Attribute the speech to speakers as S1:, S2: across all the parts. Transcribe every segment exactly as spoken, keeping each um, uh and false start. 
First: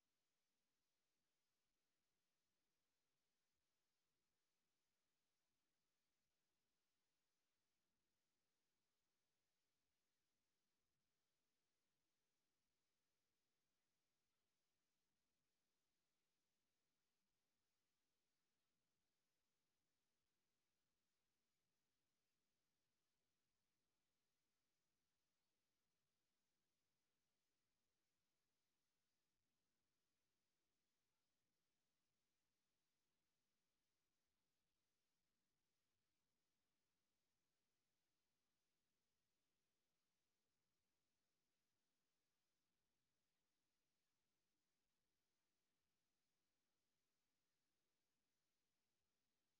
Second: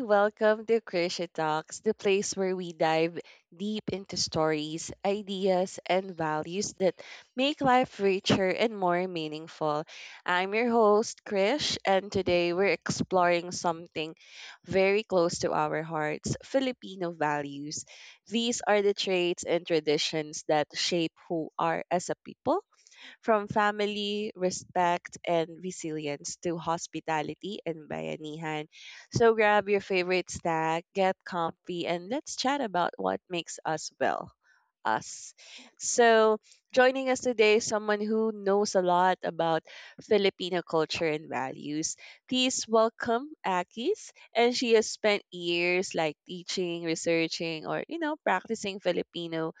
S1: Welcome to Krisha Talks, the place where we dive deep into stories, ideas, and values that make life richer and more meaningful. I'm your host, Krish, and today we're exploring something very close to our hearts Filipino values. These are the traits and traditions that shape who are as a people from family, respect, and resilience to hospitality and bayanihan. So grab your favorite snack, get comfy, and let's chat about what makes us well. Us. So, joining us today is someone who knows a lot about Filipino culture and values. Please welcome Akis. And she has spent years like teaching, researching, or, you know, practicing Filipino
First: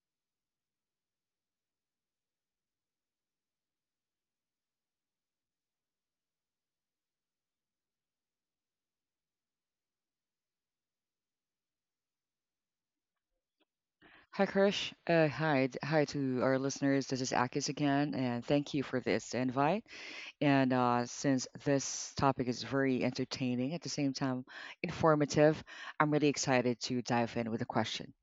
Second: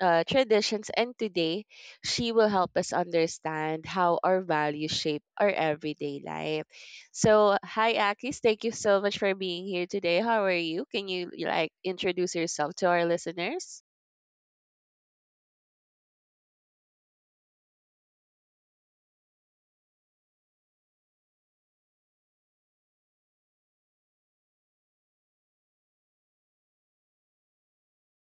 S1: uh, traditions, and today she will help us understand how our values shape our everyday life. So, hi, Akis. Thank you so much for being here today. How are you? Can you like introduce yourself to our listeners?
S2: Hi, Krish. Uh, hi, d- hi to our listeners. This is Akis again, and thank you for this invite. And uh, Since this topic is very entertaining, at the same time informative, I'm really excited to dive in with a question.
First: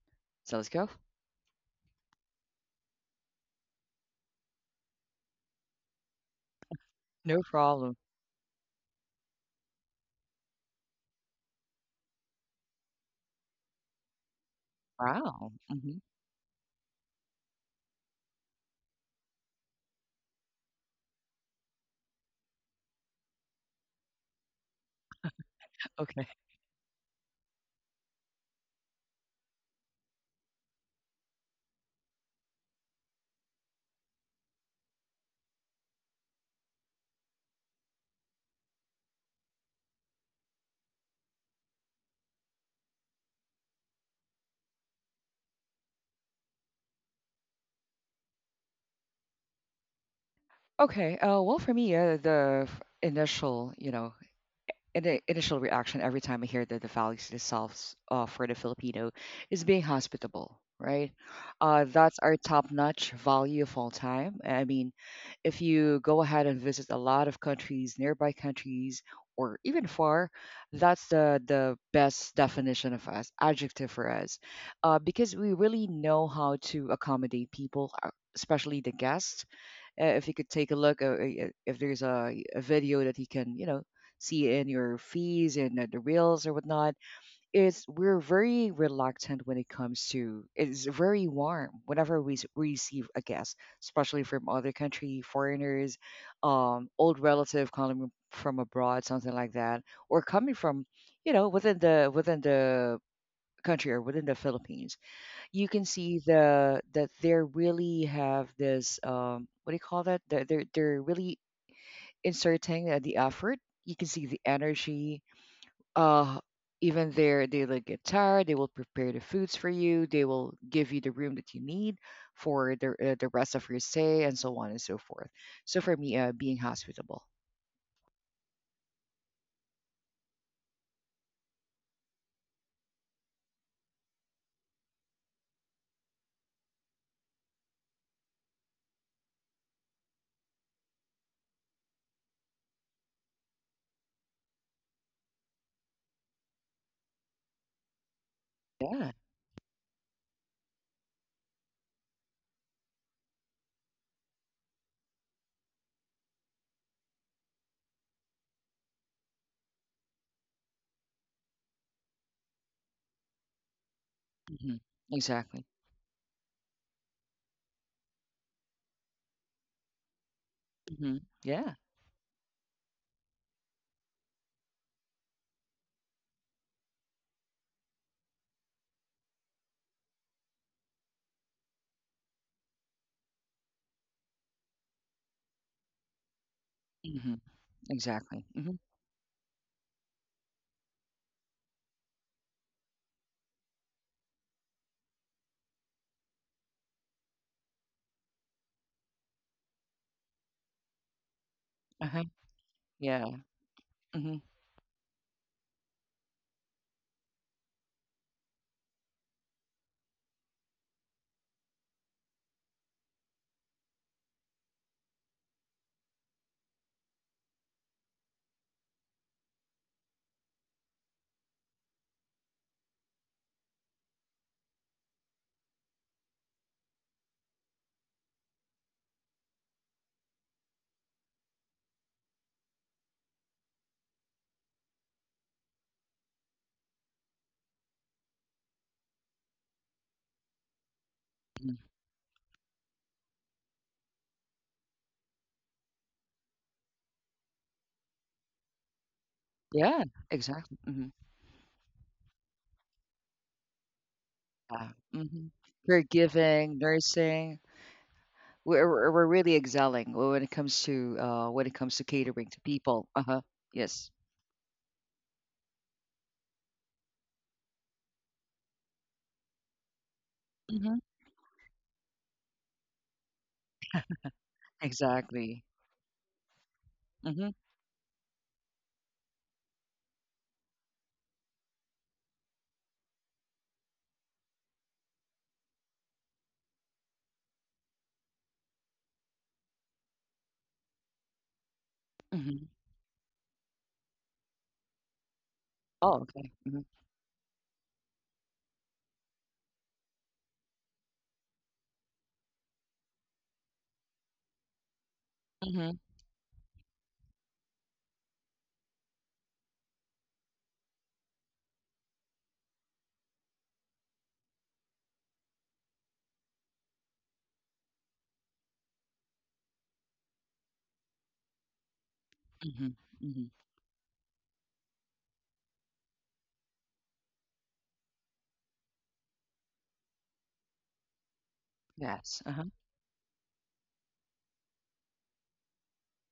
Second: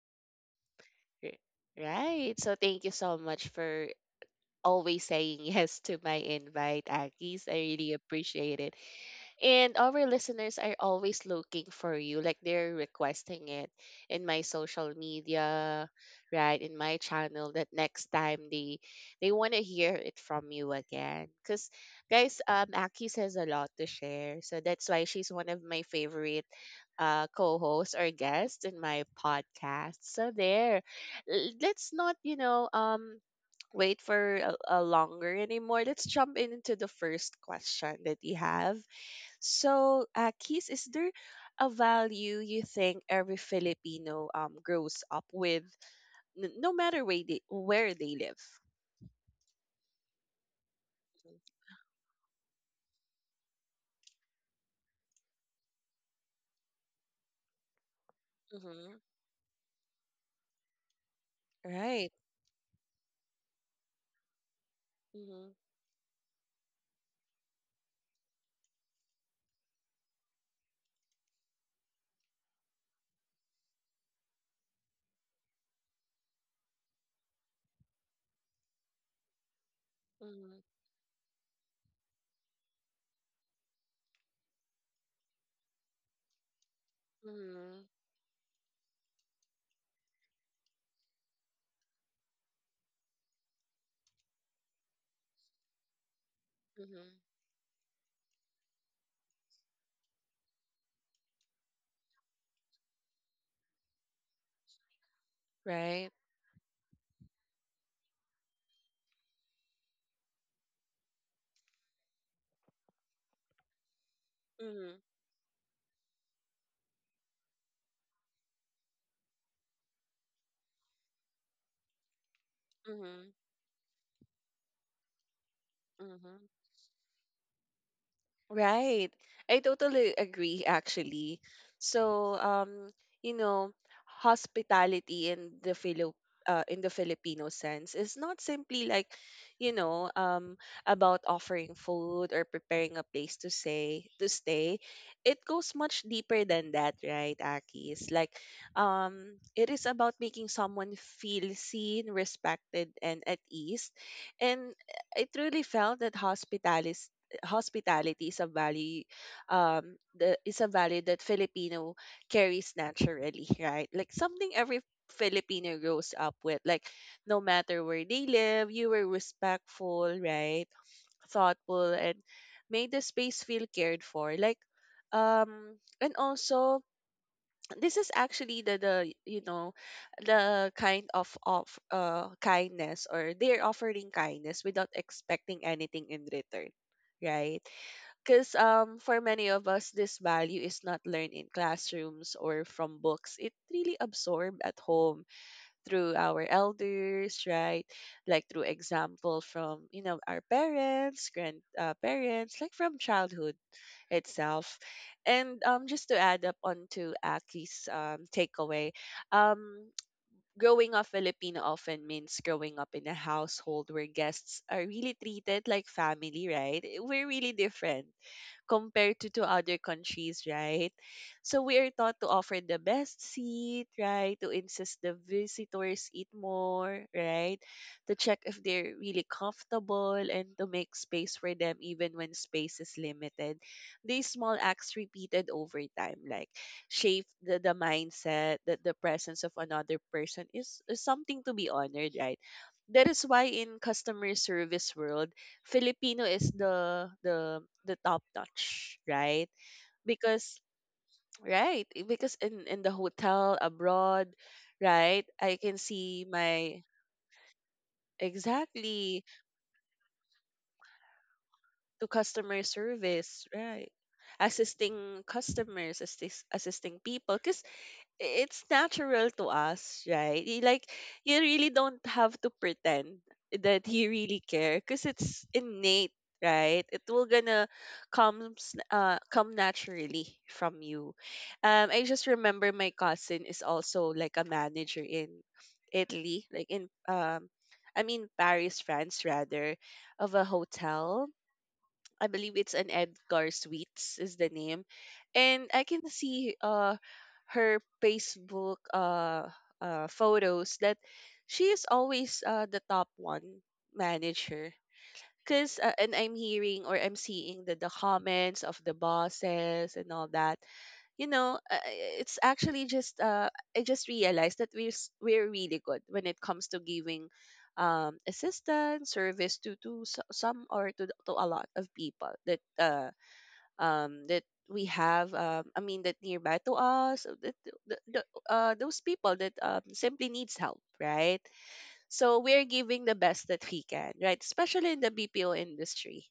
S2: So let's go.
S1: R- Right. So, thank you so much for always saying yes to my invite,
S2: No
S1: Akis. I really
S2: problem.
S1: appreciate it. And our listeners are always looking for you, like they're requesting it in my social
S2: Wow.
S1: media,
S2: Hmm.
S1: right? In my channel, that next time they they want to hear it from you again. Cause guys, um, Aki has a lot to share, so that's why she's one of my
S2: Okay.
S1: favorite uh co-hosts or guests in my podcast. So there, L- let's not you know um wait for a, a longer anymore. Let's jump into the first question that we have so, uh, Keith, is there a value you think every Filipino um grows up with, n- no matter where they where they live?
S2: Okay. Uh, well, for me, uh, the f- initial, you know, and the initial reaction every time I hear that, the values themselves, uh, for the
S1: Mm-hmm.
S2: Filipino, is being hospitable, right? Uh, that's
S1: Right.
S2: our top-notch value of all time. I mean,
S1: Mm-hmm.
S2: if you go ahead and visit a lot of countries, nearby countries, or even far, that's the the best definition of us, adjective for us, uh, because we really know how to accommodate people, uh, especially the guests. Uh, if you could
S1: Mm-hmm.
S2: take a look, uh, uh, if there's a, a video that he can, you know, see in your fees and, uh, the reels or whatnot, is we're very reluctant when it comes to It's very warm whenever we s- receive a guest, especially from other country foreigners, um old
S1: Mm-hmm.
S2: relative coming from abroad, something like that, or coming from, you know, within the within the country or within the Philippines. You can
S1: Right.
S2: see the, that they really have this, um what do you call that, they're they're, they're really inserting uh, the effort. You can see the
S1: Mm-hmm.
S2: energy, uh even their daily guitar. They will prepare the foods for you. They will give you the room that you need for the, uh, the rest of your stay, and so on and so forth. So for me, uh, being
S1: Mm-hmm.
S2: hospitable.
S1: Right. I totally agree actually. So um you know hospitality in the Philo uh, in the Filipino sense is not simply like you know um about offering food or preparing a place to say to stay. It goes much deeper than that, right, Aki? It's like
S2: Yeah.
S1: um it is about making someone feel seen, respected and at ease. And I truly felt that hospitality hospitality is a value um the is a value that Filipino carries naturally, right? Like something
S2: Hmm.
S1: every
S2: Exactly.
S1: Filipino grows up with. Like no matter where they live, you were respectful, right?
S2: Hmm. Yeah.
S1: Thoughtful and made the space feel cared for. Like um and also this is actually the the you know the kind of of uh kindness or they're offering kindness without expecting anything in return,
S2: Hmm.
S1: right?
S2: Exactly.
S1: Because
S2: Hmm.
S1: um, for many of us, this value is not learned in classrooms or from books. It really absorbed at home through our elders, right? Like through example from you know our parents, grand uh,
S2: Uh-huh.
S1: parents, like from
S2: Yeah.
S1: childhood
S2: Hmm.
S1: itself. And um, just to add up onto Aki's um, takeaway, um, growing up Filipino often means growing up in a household where guests are really treated like family, right? We're really different compared to, to other countries, right? So we are taught to offer the best seat, right? To insist the visitors eat more, right? To check if they're really comfortable and to make space for them even when space is limited. These small acts repeated over time, like shape the, the mindset that the presence of another person is, is something to be
S2: Hmm.
S1: honored, right? That is why in customer service world, Filipino is the the the top notch, right?
S2: Yeah.
S1: Because
S2: Exactly. Hmm.
S1: right, eh, because in in the hotel abroad,
S2: Yeah.
S1: right,
S2: Hmm.
S1: I can see
S2: Caregiving,
S1: my
S2: nursing. we're, we're
S1: exactly
S2: we're really excelling when it comes to, uh, when it comes to
S1: to
S2: catering
S1: customer
S2: to people. Uh-huh.
S1: service, right?
S2: Yes.
S1: Assisting customers, assist, assisting people, because it's natural to us, right? You- Like you really don't have to pretend that you really care because it's
S2: Exactly.
S1: innate, right? It will
S2: Mhm,
S1: gonna comes uh come naturally from you. Um, I just remember my cousin is also like a manager in Italy, like in um. I mean Paris, France, rather, of a hotel I believe
S2: mhm.
S1: it's an Edgar Sweets is the name. And I can
S2: Oh, okay.
S1: see
S2: Mhm,
S1: uh her Facebook uh uh photos that she is always uh the top one manager. Cause uh,
S2: mhm,
S1: and I'm hearing or I'm seeing the the comments of the bosses and all that, you know, uh, it's actually just uh, I just realized that we're s- we're really good when it comes to giving um, assistance, service to to s- some or to to a lot of people that
S2: mhm,
S1: uh,
S2: mhm.
S1: um, that we have. Um, I mean, that nearby to us, uh, that the, the, uh, those people that um, simply needs help, right? So
S2: Yes,
S1: we're
S2: uh-huh,
S1: giving the best that we can, right? Especially in the B P O industry,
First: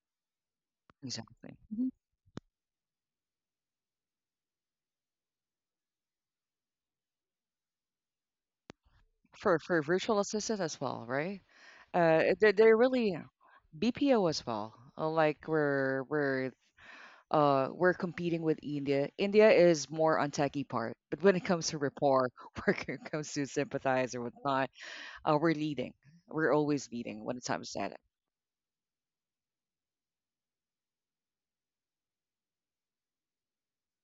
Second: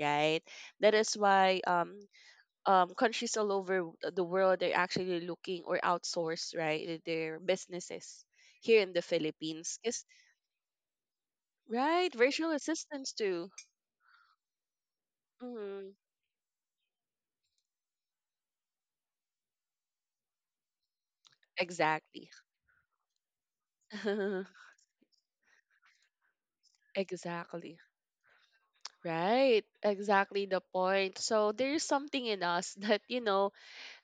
S1: right? That is
S2: exactly.
S1: why
S2: Mhm.
S1: um um, countries all over the world are actually looking or outsource right their businesses here in the
S2: For
S1: Philippines.
S2: for
S1: Yes,
S2: virtual assistant as well, right?
S1: right,
S2: Uh,
S1: virtual
S2: they they're
S1: assistants
S2: really
S1: too.
S2: B P O as well. Uh, Like
S1: Mhm.
S2: we're we're uh we're competing with India. India is more on techie part, but when it comes to rapport,
S1: Exactly.
S2: when it comes to sympathize or whatnot, uh, we're leading. We're always leading when it comes
S1: exactly.
S2: to that.
S1: Right. Exactly the point. So there's something in us that you know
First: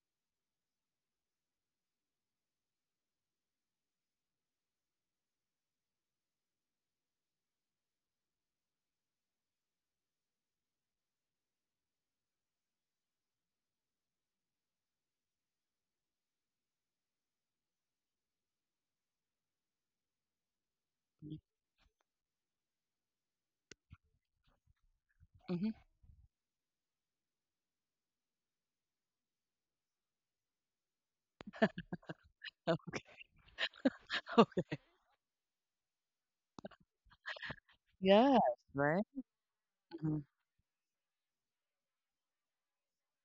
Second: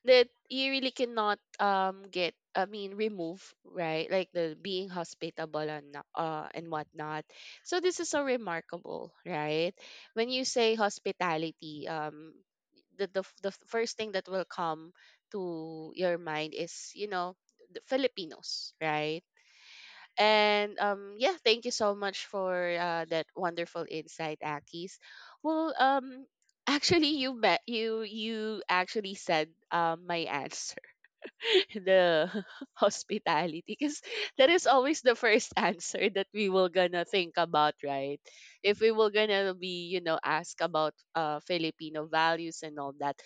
S1: that you really cannot um get I mean remove, right? Like the being hospitable and no- uh and whatnot. So this is so remarkable, right? When you say hospitality, um, the the f- the f- first thing that will come to your mind is, you know, the Filipinos, right? And um, yeah,
S2: Mhm.
S1: thank you so much for uh, that wonderful insight, Akis.
S2: Mhm.
S1: Well, um, actually, you met you you actually said um my answer the hospitality because that is
S2: Okay.
S1: always the first answer that we will gonna think about, right?
S2: Yes,
S1: If we
S2: right?
S1: will gonna be, you know,
S2: Hmm.
S1: asked about uh filipino values and all that.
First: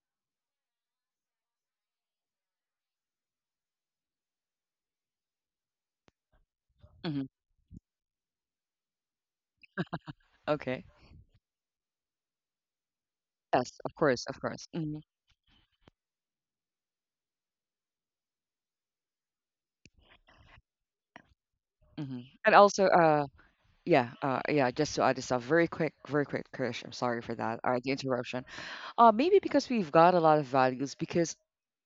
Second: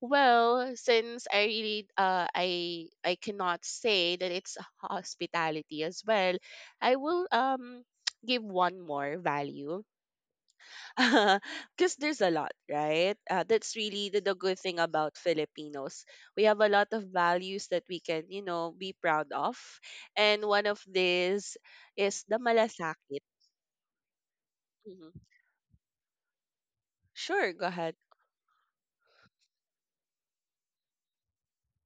S1: Well, since I really uh i i cannot say that it's hospitality as well, i
S2: Hmm.
S1: will um give one more value,
S2: Okay.
S1: because there's a lot, right? Uh,
S2: Yes,
S1: that's
S2: of
S1: really the,
S2: course,
S1: the
S2: of
S1: good
S2: course.
S1: thing
S2: Hmm.
S1: about Filipinos. We have a lot of values that we can, you know, be proud of. And one of these
S2: Hmm.
S1: is the
S2: And also,
S1: malasakit.
S2: uh, yeah, uh, yeah. Just to
S1: Mhm.
S2: add this up, very quick, very quick, Krish. I'm sorry for
S1: Sure,
S2: that.
S1: go
S2: All right, the
S1: ahead.
S2: interruption. Uh, maybe because we've got a lot of values, because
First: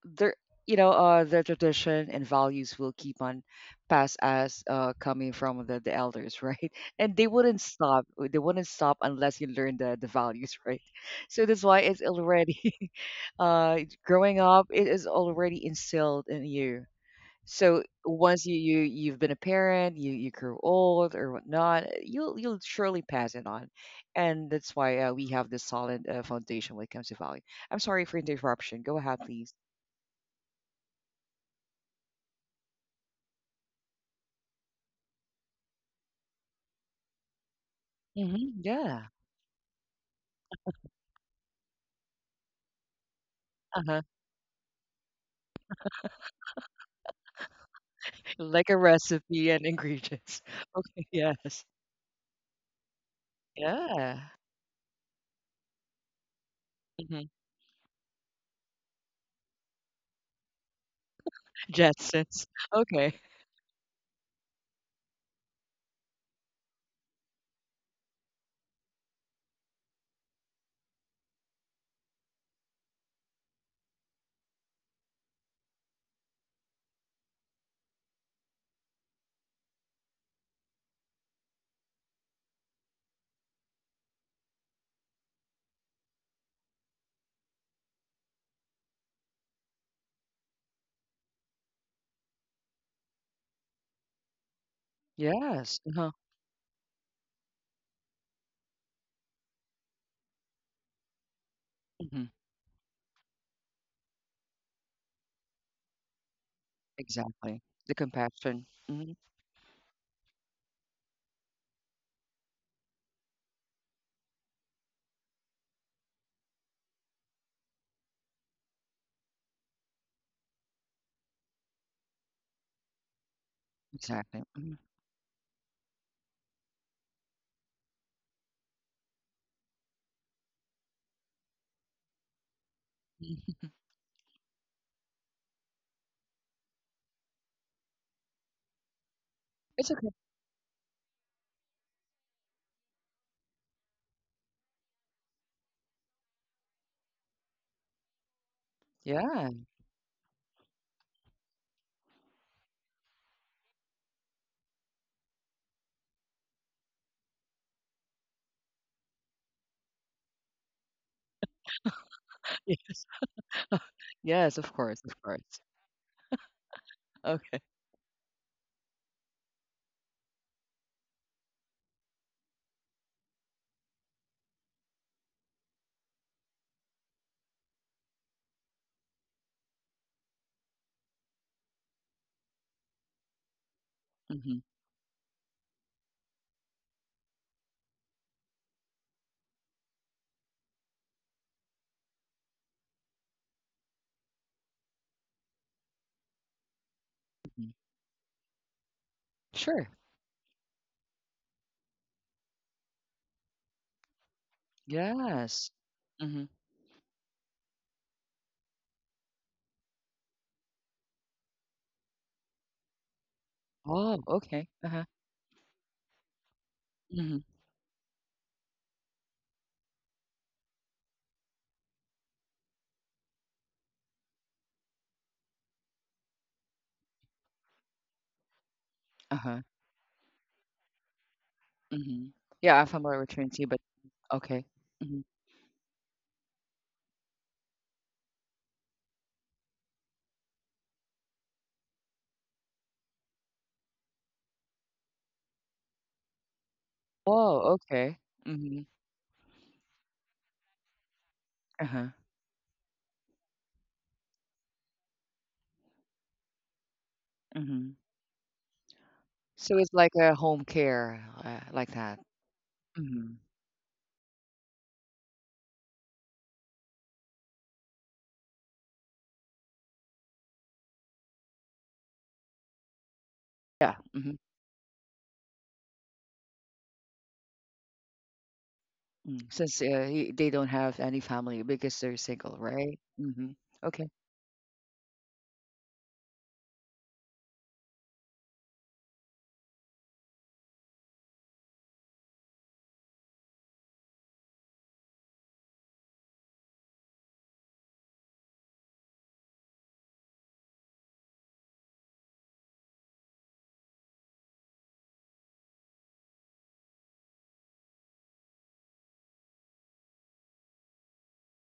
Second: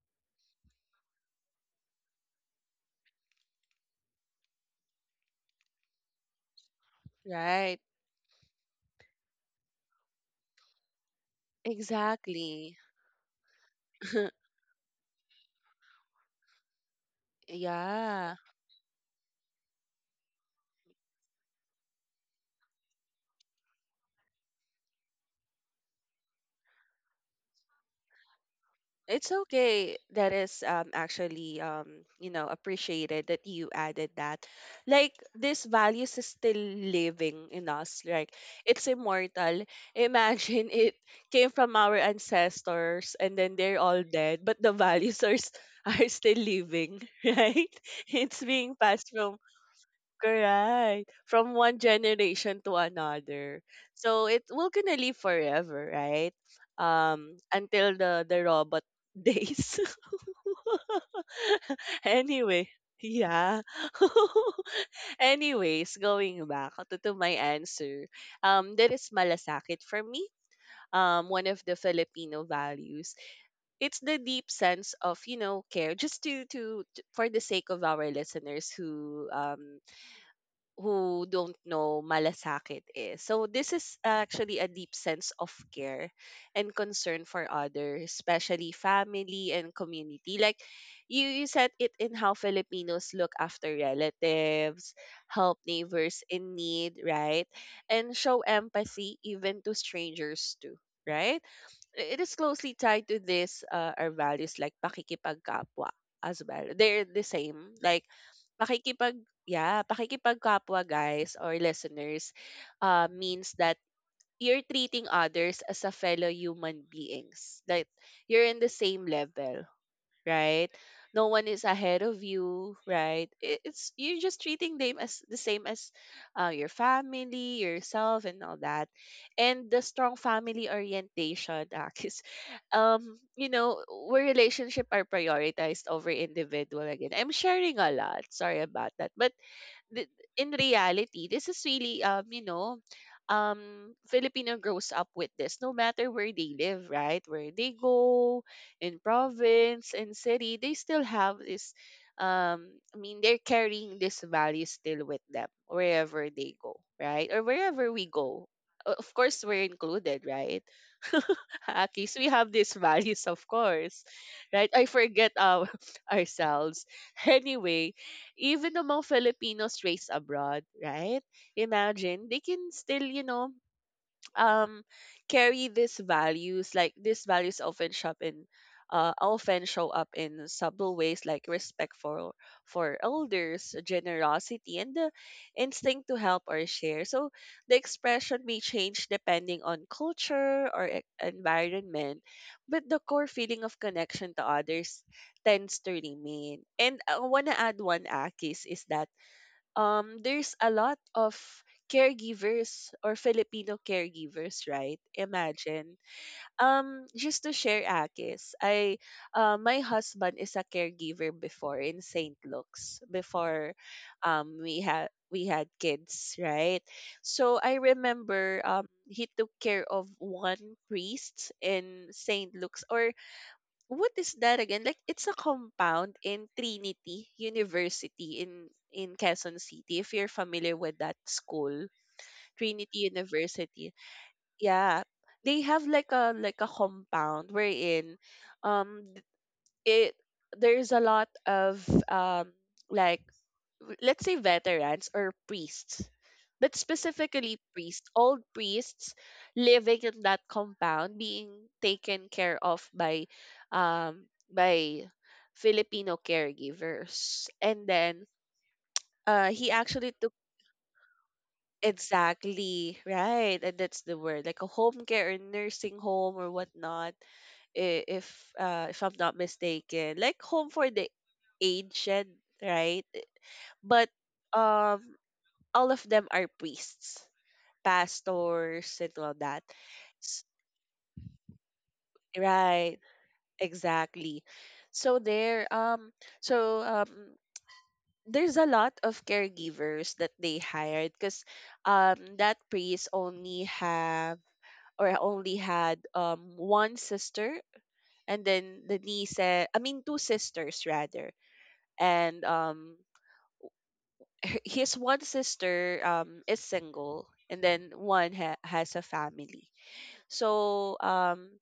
S2: there, you know, uh, the tradition and values will keep on pass as, uh coming from the, the elders, right? And they wouldn't
S1: Right.
S2: stop. They wouldn't stop unless you learn the the values, right? So that's why it's already
S1: Exactly.
S2: uh growing up. It is already instilled in you. So
S1: yeah.
S2: once you you you've been a parent, you you grow old or whatnot, you'll you'll surely pass it on, and that's why, uh, we have this solid, uh, foundation when it comes to value. I'm sorry for the interruption. Go ahead,
S1: It's
S2: please.
S1: okay. That is um actually um you know, appreciated that you added that. Like this values is still living in us. Like
S2: Hmm.
S1: it's
S2: Yeah.
S1: immortal. Imagine it came from our ancestors and then they're all
S2: Uh-huh.
S1: dead, but the values are s- are still living, right? It's
S2: Like
S1: being
S2: a
S1: passed from
S2: recipe and ingredients. Okay.
S1: Correct. From
S2: Yes.
S1: one generation to another. So
S2: Yeah.
S1: it will gonna live forever, right?
S2: Hmm.
S1: Um, until the the robot days.
S2: Jetsons.
S1: anyway,
S2: Okay.
S1: yeah. Anyways, going back to, to my answer, um, there is malasakit for me. Um, one of the Filipino values. It's the deep sense of, you know, care. Just to to to- for the sake of our listeners who um who don't know malasakit is. So this is actually a deep sense of care and concern for others, especially family and community. Like you, you said it in how Filipinos look after relatives, help
S2: Yes. Uh-huh.
S1: neighbors in need, right? And show empathy even to strangers too. Right? I- It
S2: Hmm.
S1: is closely tied to this uh, our values like pakikipagkapwa as well. They're the
S2: Exactly.
S1: same.
S2: The
S1: Like
S2: compassion. Hmm.
S1: pakikipag yeah, pakikipagkapwa guys or listeners, uh, means that you're treating others as a fellow human beings. That you're in the same level, right? No one is ahead of you, right? It- It's you're just
S2: Exactly. Hmm.
S1: treating them as the same as uh, your family, yourself, and all that. And the strong family orientation, because um, you know, where relationship are prioritized over individual again. I'm sharing a lot. Sorry about that, but
S2: It's
S1: th-
S2: okay.
S1: in reality, this is really um, you know, um Filipino grows up with this no matter where they live, right? Where they go in
S2: Yeah.
S1: province in city, they still have this um I mean they're carrying this value still with them wherever they go, right? Or wherever we go. O- Of course we're included, right? Akis, we have these
S2: Yes.
S1: values, of course,
S2: Yes.
S1: right?
S2: Of
S1: I
S2: course. Of
S1: forget
S2: course.
S1: our, ourselves.
S2: Okay.
S1: Anyway, even among Filipinos raised abroad, right? Imagine they can still, you know, um carry these values like these values often show in uh, often show up in subtle ways like respect for for elders
S2: Mhm,
S1: generosity and the instinct to help or share so the expression may change depending on culture or e- environment but the core feeling of connection to others tends to remain and I want to
S2: mhm.
S1: add one akis is that
S2: Sure.
S1: um there's a lot of caregivers or Filipino caregivers, right?
S2: Yes.
S1: Imagine.
S2: Mhm.
S1: Um, just to share Akis, I uh, my husband is a caregiver before in Saint Luke's before
S2: Oh,
S1: um
S2: okay.
S1: we
S2: Uh-huh.
S1: had we had kids, right?
S2: Mhm.
S1: So I remember um he took care of one priest in Saint Luke's or what is that again? Like it's a compound in Trinity University in in Quezon
S2: Uh-huh.
S1: City. If you're familiar with that school,
S2: Mhm. Yeah, I'm
S1: Trinity
S2: familiar with Trinity, but
S1: University.
S2: okay.
S1: Yeah,
S2: Mhm.
S1: they have like a like a compound wherein um th- it there's a lot of um like let's say veterans or priests, but specifically
S2: Oh,
S1: priests,
S2: okay.
S1: old
S2: Mhm.
S1: priests living in that compound being
S2: Uh-huh.
S1: taken care of by um by Filipino caregivers. And
S2: Mhm.
S1: then uh he
S2: So it's like
S1: actually took—
S2: a home care, uh, like that.
S1: exactly
S2: Mhm.
S1: right, and that's the word, like a home care or nursing home or whatnot. I- if uh if I'm not mistaken, like home for the aged, right?
S2: Yeah.
S1: But
S2: Mhm.
S1: um all of them are priests, pastors, and all
S2: Mm.
S1: that.
S2: Since uh, he,
S1: S-
S2: they don't have any family because they're single, right?
S1: Right,
S2: Mhm. Okay.
S1: exactly. So there, um, so um, there's a lot of caregivers that they hired because um, that priest only have— or only had um one sister and then the niece, eh, I mean two sisters rather, and um h- his one sister um is single and then one ha- has a family. So um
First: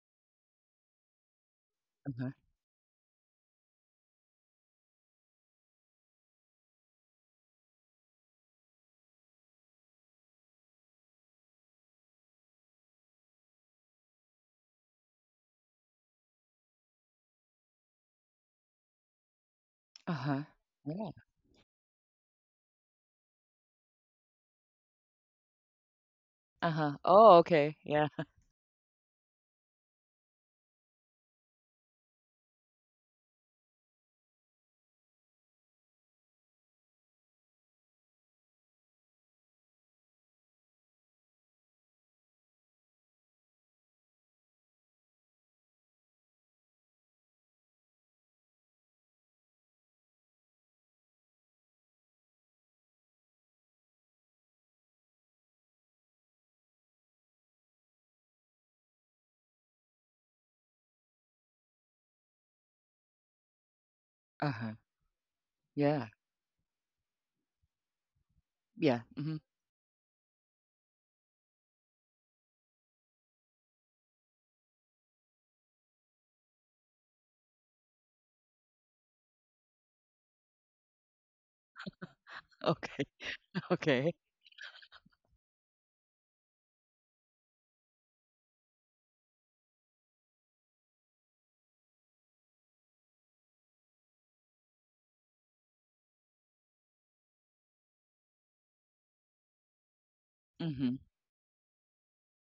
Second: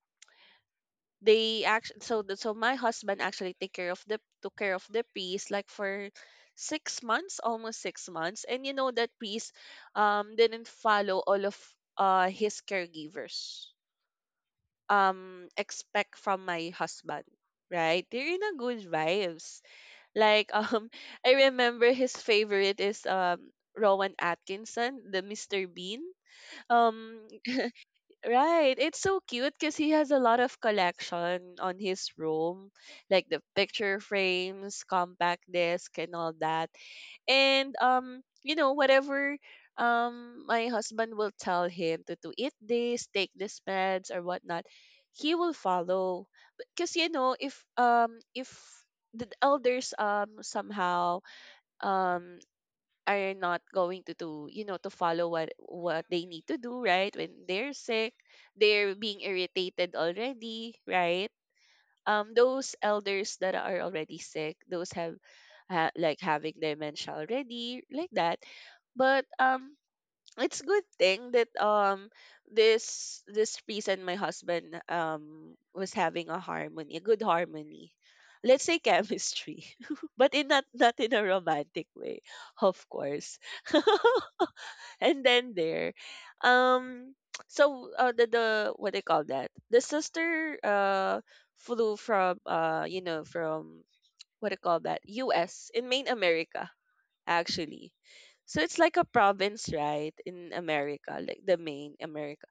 S1: they actually so
S2: Uh-huh.
S1: the, so my husband actually take care of— the took care of the piece like for six months, almost six months. And you know, that piece um didn't follow all of uh his caregivers um expect from my husband. Right? They're in a good vibes.
S2: Uh-huh.
S1: Like um
S2: Yeah.
S1: I remember his favorite is um Rowan Atkinson, the mister Bean.
S2: Uh-huh.
S1: Um
S2: Oh, okay. Yeah.
S1: Right. It's so cute because he has a lot of collection on his room, like the picture frames, compact disc, and all that. And um, you know, whatever um my husband will tell him to, to eat this, take this meds or whatnot, he will follow. Because you know, if um if the elders um somehow um are not going to do, you know, to follow what what they need to do, right, when they're sick, they're being irritated already, right? Um those elders that are already sick,
S2: Uh-huh.
S1: those have ha-
S2: Yeah.
S1: like having dementia already, like that.
S2: Yeah.
S1: But
S2: Mhm.
S1: um it's a good thing that um this this priest and my husband um was having a harmony, a good harmony. Let's say chemistry, but in— not not in a romantic way, of
S2: Okay.
S1: course.
S2: Okay.
S1: And then there, um, so uh, the the what they call that, the sister uh flew from uh you know, from what they call that, U S in main America actually. So it's like a province, right, in
S2: Mhm.
S1: America, like the main America.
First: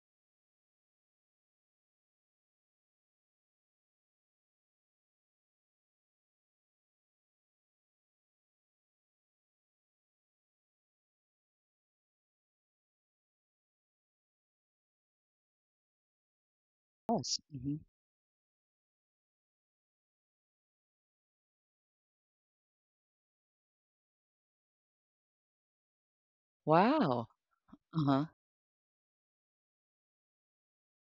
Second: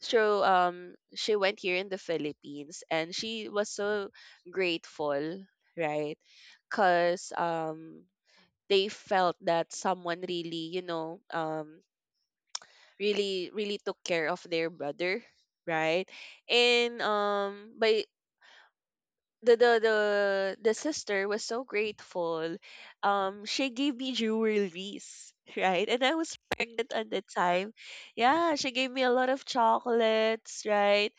S1: So um she went here in the Philippines and she was so grateful, right? Cause um they felt that someone really, you know, um really really took care of their brother, right? And
S2: Yes,
S1: um
S2: mhm.
S1: by the the the the sister was so grateful. Um, she gave me jewelries, right? And I was pregnant at the
S2: Wow.
S1: time.
S2: Uh-huh.
S1: Yeah, she gave me a lot of chocolates, right?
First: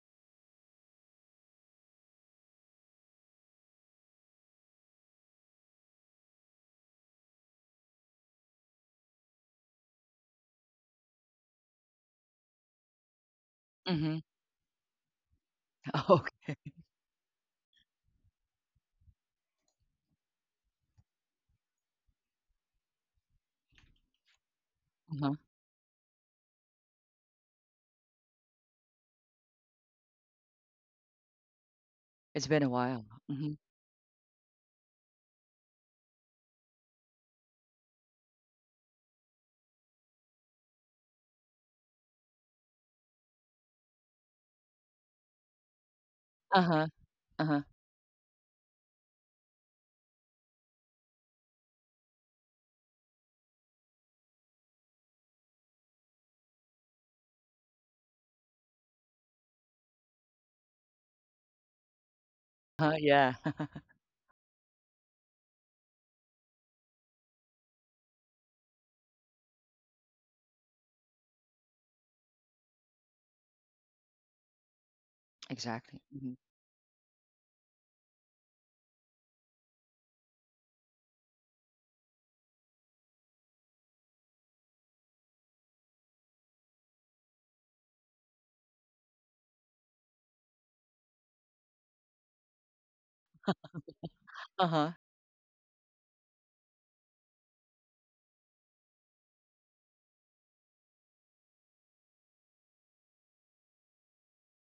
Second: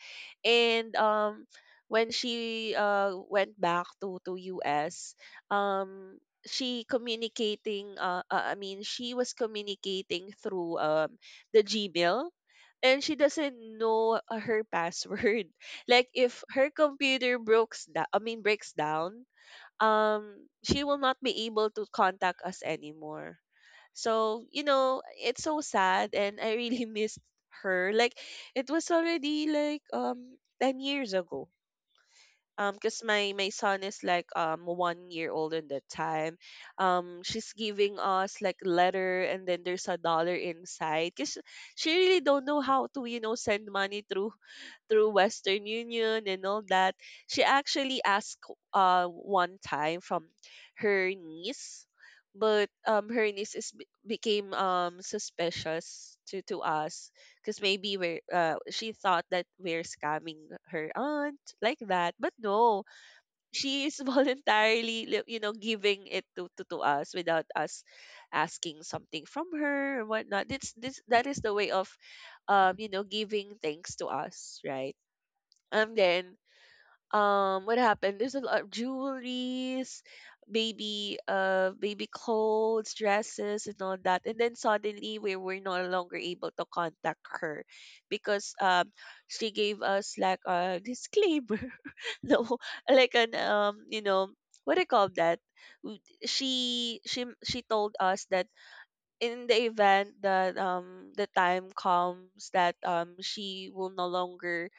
S1: And um, when she uh went back to to U S, um, she communicating. Uh, uh, I mean, she was communicating through um the Gmail. And she doesn't
S2: Mhm.
S1: know uh, her password. Like
S2: Oh,
S1: if her computer breaks down, I mean breaks down, um, she will not be able to contact us anymore. So you know,
S2: uh-huh.
S1: it's so sad, and I really missed her. Like it was already like um ten years ago.
S2: It's been a
S1: Um, because
S2: while.
S1: my my
S2: Mhm.
S1: son is like um one year old at that time. Um, she's giving us like letter, and then there's a dollar inside. Cause she really don't know how to, you know, send money through through Western Union and all
S2: Uh-huh,
S1: that. She
S2: uh-huh,
S1: actually asked uh one time from her niece, but um her niece is be- became um suspicious to to us, because maybe we're— uh, she thought that we're scamming her aunt like that, but no,
S2: uh-huh, yeah.
S1: she is voluntarily li- you know, giving it to, to to us without us asking something from her or whatnot. This this that is the way of um you know, giving thanks to us, right? And
S2: Exactly, mhm.
S1: then, um, what happened? There's a lot of jewelries, baby, uh, baby clothes, dresses, and all that. And then suddenly, we were no longer able to contact her because um, she gave us like a disclaimer, no, like an um, you know, what do you
S2: Uh-huh,
S1: call that? W- She she she told us that in the event that um the time comes that um she will no longer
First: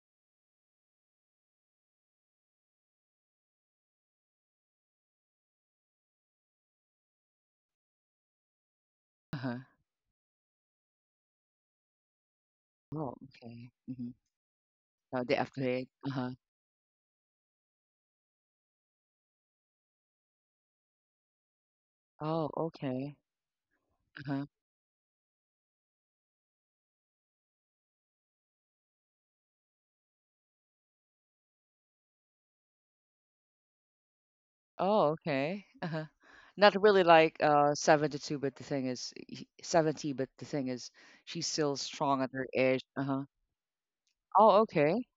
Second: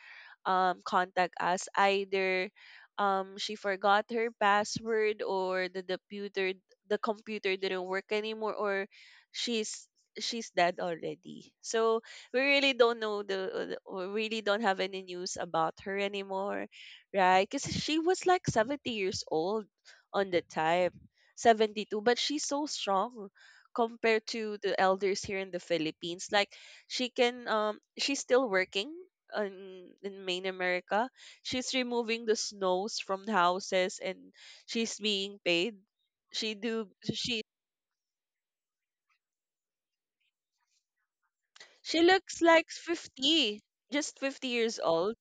S1: um, contact us. Either um, she forgot her password or the computer the computer didn't work anymore, or
S2: uh-huh.
S1: she's she's dead already. So we really don't
S2: Oh,
S1: know
S2: okay,
S1: the— uh,
S2: mhm.
S1: we really don't have any
S2: Oh,
S1: news
S2: they
S1: about
S2: upgrade.
S1: her
S2: Uh-huh.
S1: anymore, right? Because she was like seventy years old on the time, seventy-two, but she's
S2: Oh,
S1: so
S2: okay.
S1: strong compared
S2: Uh-huh.
S1: to the elders here in the Philippines. Like she can um she's still working in, in main America. She's removing the snows from the houses and she's
S2: Oh,
S1: being
S2: okay.
S1: paid.
S2: Uh-huh.
S1: She
S2: Not
S1: do
S2: really like,
S1: she
S2: uh, seventy-two, but the thing is, he seventy, but the thing is, she's still
S1: she
S2: strong at
S1: looks
S2: her
S1: like
S2: age. Uh-huh.
S1: fifty, just fifty
S2: Oh,
S1: years
S2: okay.
S1: old,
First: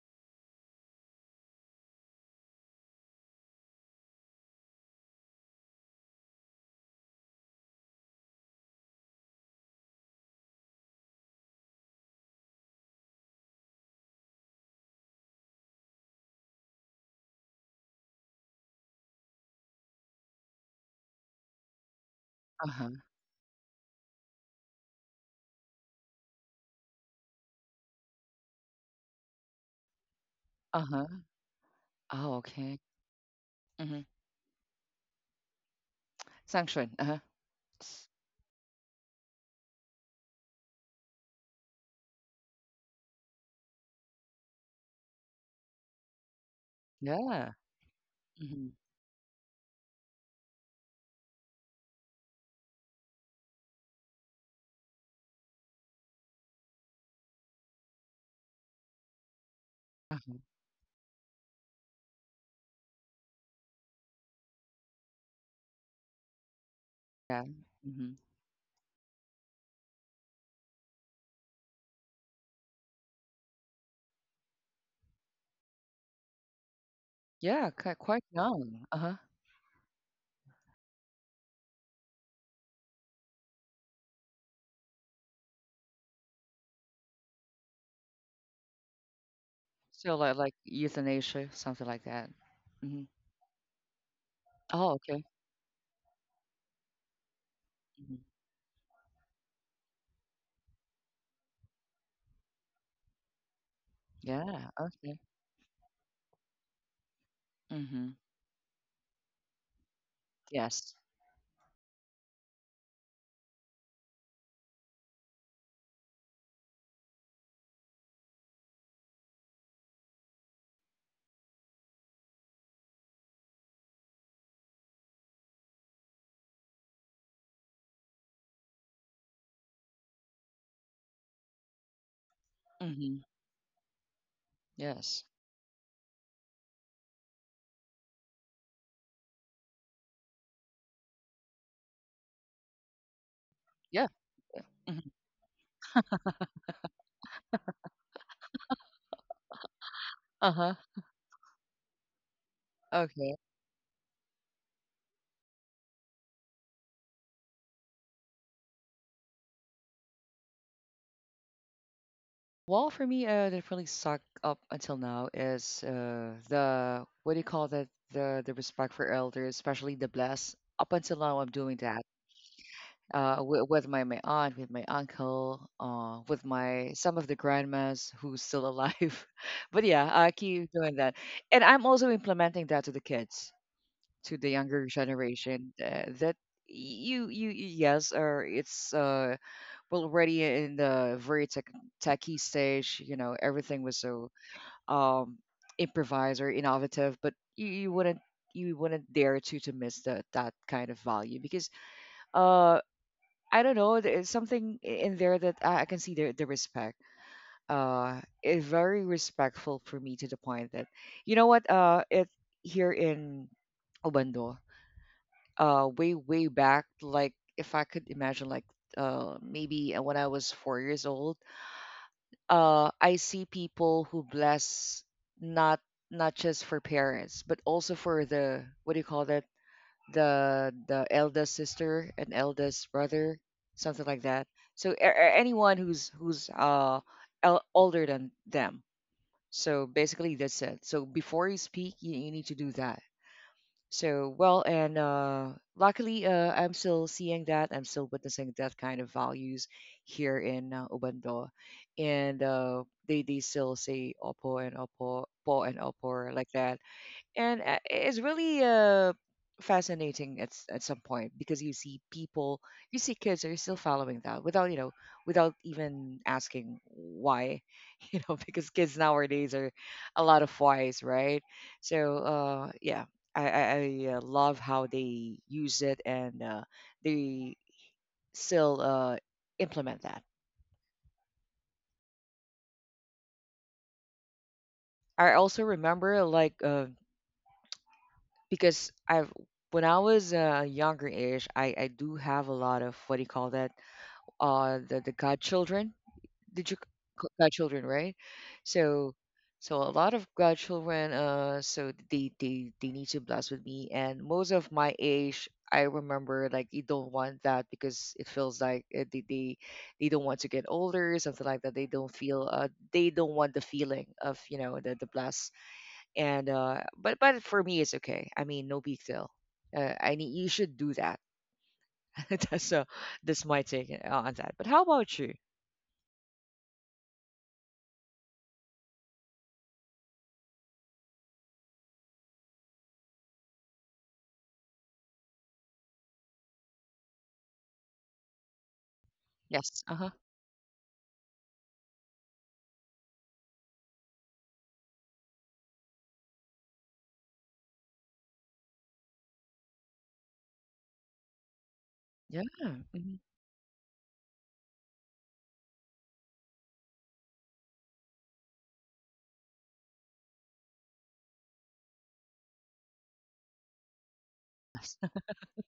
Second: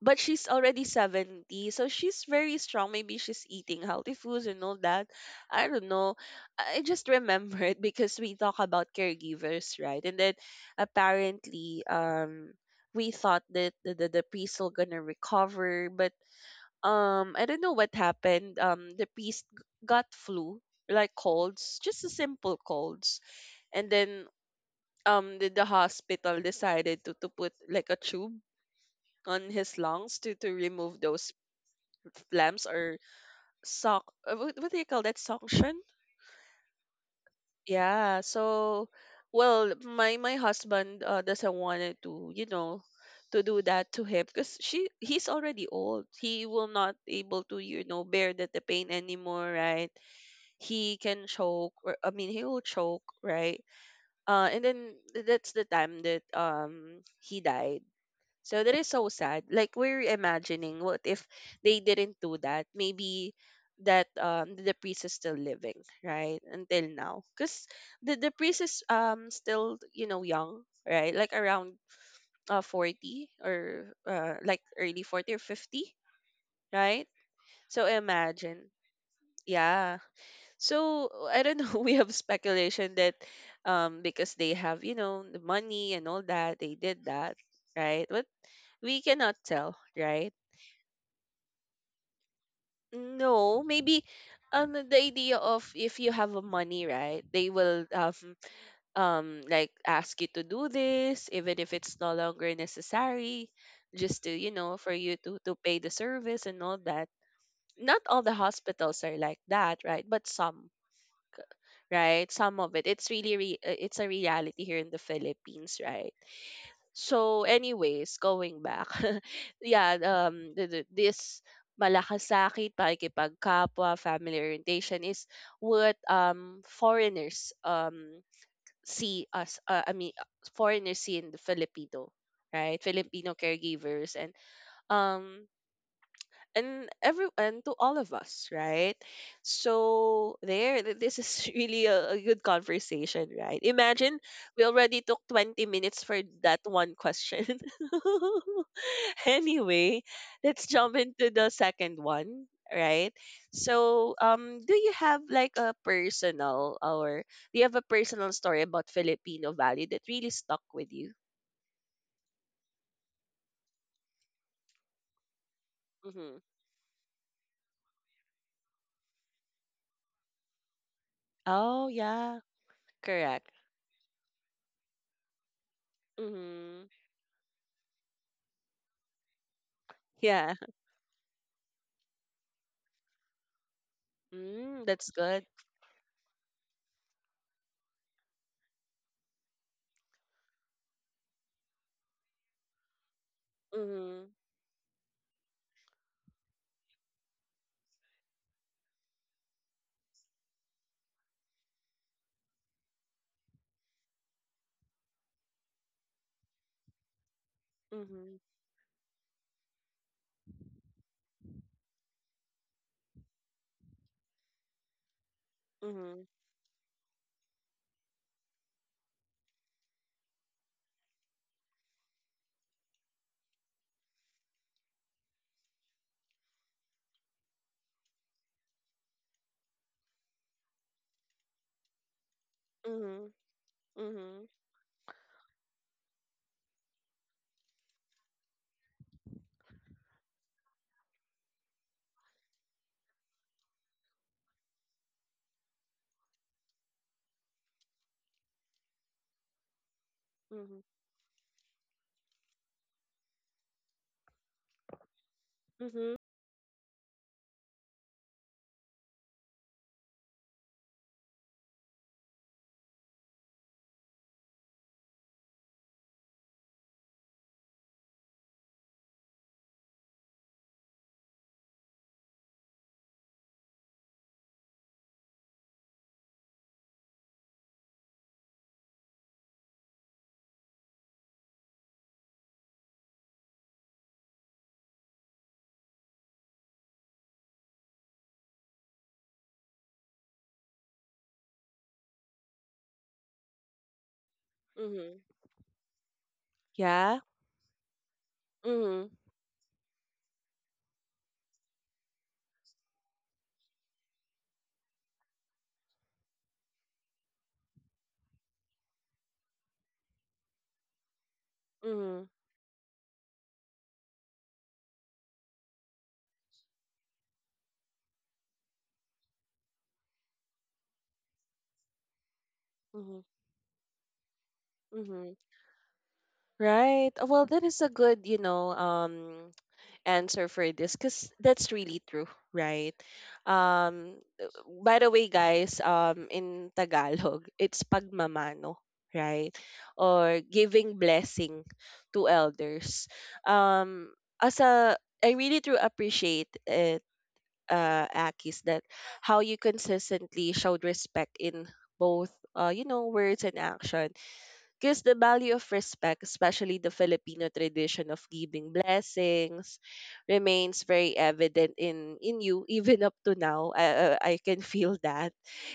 S1: but she's already seventy. So she's very strong. Maybe she's eating healthy foods and all that. I don't know. I just remembered because we talk about caregivers, right? And then apparently um we thought that the, the, the priest will gonna recover, but um I don't know what happened. Um, the priest g- got flu, like colds, just a simple
S2: Uh-huh,
S1: colds. And then um the, the hospital decided to, to put like a tube on his lungs to, to remove
S2: uh-huh.
S1: those
S2: Oh,
S1: flames,
S2: okay.
S1: or
S2: Mhm.
S1: sock— uh, what, what do you call that, suction?
S2: Sanction. Uh-huh.
S1: Yeah. So well, my my husband uh, doesn't wanted to, you know, to do that to him because she— he's already old. He will not able
S2: Yeah.
S1: to, you know, bear the, the
S2: Mhm.
S1: pain anymore, right? He can choke, or I mean, he will choke, right? Uh and then th- that's the time that um he died. So that is so sad, like we're
S2: Uh-huh.
S1: imagining, what if they didn't do that, maybe that um the priest is still living right until now,
S2: Yeah,
S1: because
S2: mhm.
S1: the, the priest is um still, you know, young, right? Like around uh forty, or uh like early forty or fifty, right?
S2: Yeah,
S1: So
S2: qui quite
S1: imagine.
S2: young, uh-huh.
S1: Yeah. So uh, I don't know. We have speculation that um because they have, you know, the money and all that, they did that, right? But we cannot tell,
S2: So,
S1: right.
S2: like like, euthanasia, something like that. Mhm.
S1: No, maybe um
S2: Oh,
S1: the
S2: okay,
S1: idea of, if you have a money, right, they will
S2: mhm.
S1: um um like ask you to do this even if it's no longer necessary, just to, you
S2: Yeah,
S1: know, for you
S2: okay.
S1: to, to pay the service and all that. Not
S2: Mhm.
S1: all the hospitals are like that, right? But some,
S2: Yes.
S1: right? Some of it. It's really re- uh, it's a reality here in the Philippines, right? So anyways, going back. Yeah, um the, the, this malakas sakit, pakikipagkapwa, family orientation is what um foreigners um see us— uh, I mean uh, foreigners see in the Filipino, right?
S2: Mhm.
S1: Filipino caregivers, and
S2: Yes.
S1: um and every, and to all of us, right? So there th- this is really a, a good conversation, right?
S2: Yeah,
S1: Imagine, we already
S2: mhm.
S1: took twenty minutes for that one question. Anyway, let's
S2: Uh-huh,
S1: jump into the second one, right?
S2: okay.
S1: So um do you have like a personal, or do you have a personal story about Filipino value that really stuck with you?
S2: Well, for me, uh, that really sucked up until now is,
S1: Hmm.
S2: uh, the what do you call that? The the respect for elders, especially the blessed. Up until now, I'm doing
S1: Oh,
S2: that.
S1: yeah.
S2: uh,
S1: Correct.
S2: w- with my, my aunt, with my uncle, uh, with
S1: Hmm.
S2: my some of the grandmas who's still alive. But yeah, I
S1: Yeah.
S2: keep doing that, and I'm also implementing that to the kids, to the
S1: Mm,
S2: younger
S1: that's good.
S2: generation. Uh, that, you you you- yes, or it's, uh, well, already in the very tech, techy stage. You know, everything was so,
S1: Mhm.
S2: um, improvised or innovative, but you, you wouldn't you wouldn't dare to to miss that that kind of value because, uh I don't know. There's something, i- in there that I I can see the the respect. Uh,
S1: Mhm.
S2: it's very respectful for me to the point that, you know what? Uh, it Here in Obando, uh, way
S1: Mhm.
S2: way back, like if I could imagine, like, uh, maybe, uh, when I was four years old, uh, I see people who bless, not not just for parents, but also for, the what do you call that? the the eldest sister and eldest
S1: Mhm.
S2: brother, something like that.
S1: Mhm.
S2: So, a- a- anyone who's who's uh el- older than them. So basically that's it. So before you speak, you, you need to do that. So well, and uh, luckily, uh, I'm still seeing that. I'm still witnessing that kind of values here in,
S1: Mhm.
S2: uh, Obando, and, uh, they they still say opo and opo, po and
S1: Mhm.
S2: opo like that, and, uh, it's really, uh, fascinating at s- at some point because you see people, you see kids are still following that without, you know without even asking why, you know because kids nowadays are a lot of whys, right? So, uh, yeah, I I, I uh, love how they use it, and uh, they still, uh, implement that. I also remember like. Uh, because I've when I was, uh, younger age, I I do have a lot of, what do you call that? Uh, the the
S1: Mhm.
S2: godchildren. Did you,
S1: Yeah.
S2: c- godchildren, right?
S1: Mhm.
S2: So so a lot of godchildren. Uh, so they they they need to bless with me, and most of my age. I remember like you don't want that because it feels like, uh, they, they they don't want to get older, something like that. They don't
S1: Mhm.
S2: feel, uh they don't want the feeling of, you know, the the bless. And uh but but for me it's okay. I mean, no big deal. Uh, i need you should do that. that's uh
S1: Mhm.
S2: that's my take, uh, on that, but how about you?
S1: Mhm. Right. Uh, well, that is a good, you know, um answer for this, because that's really true, right? Um, uh, by the way, guys, um, in Tagalog, it's pagmamano, right?
S2: Yes. Uh-huh.
S1: Or giving blessing to elders. Um, as a, I really do appreciate it, uh, Akis, that how you consistently showed respect in both,
S2: Yeah.
S1: uh, you know,
S2: Mhm,
S1: words and action, because the value of respect, especially the Filipino tradition of giving blessings, remains very evident in, in you even up to now. I, I I can feel that.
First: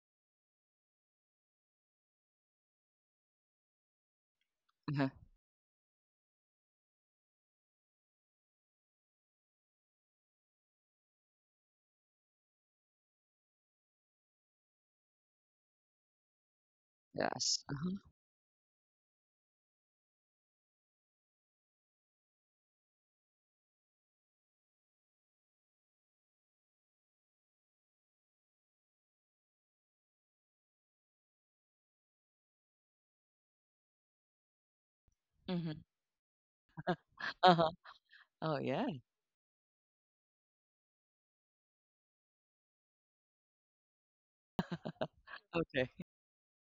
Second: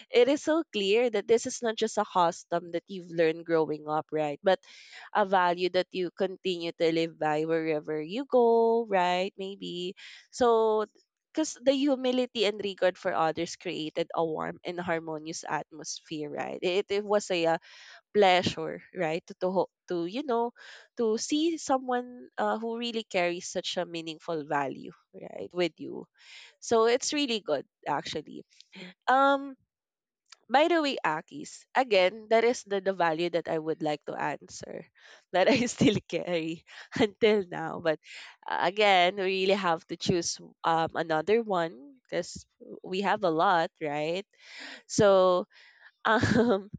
S1: It is so clear that this is not just a custom that you've learned growing up, right? But
S2: uh-huh.
S1: a value that you continue to live by wherever you go, right? Maybe. So, because the humility and regard for others created a warm and harmonious atmosphere, right? It, it was a uh,
S2: Yes. Uh-huh.
S1: pleasure, right, to to, ho- to, you know, to see someone uh, who really carries such a meaningful value, right, with you. So it's really good actually. um by the way, Akis, again, that is the, the value that I would like to answer that I
S2: Hmm.
S1: still carry until
S2: Uh-huh.
S1: now. But
S2: Oh
S1: uh,
S2: yeah.
S1: again, we really have to choose um another one, because we have a lot, right? So
S2: Okay.
S1: um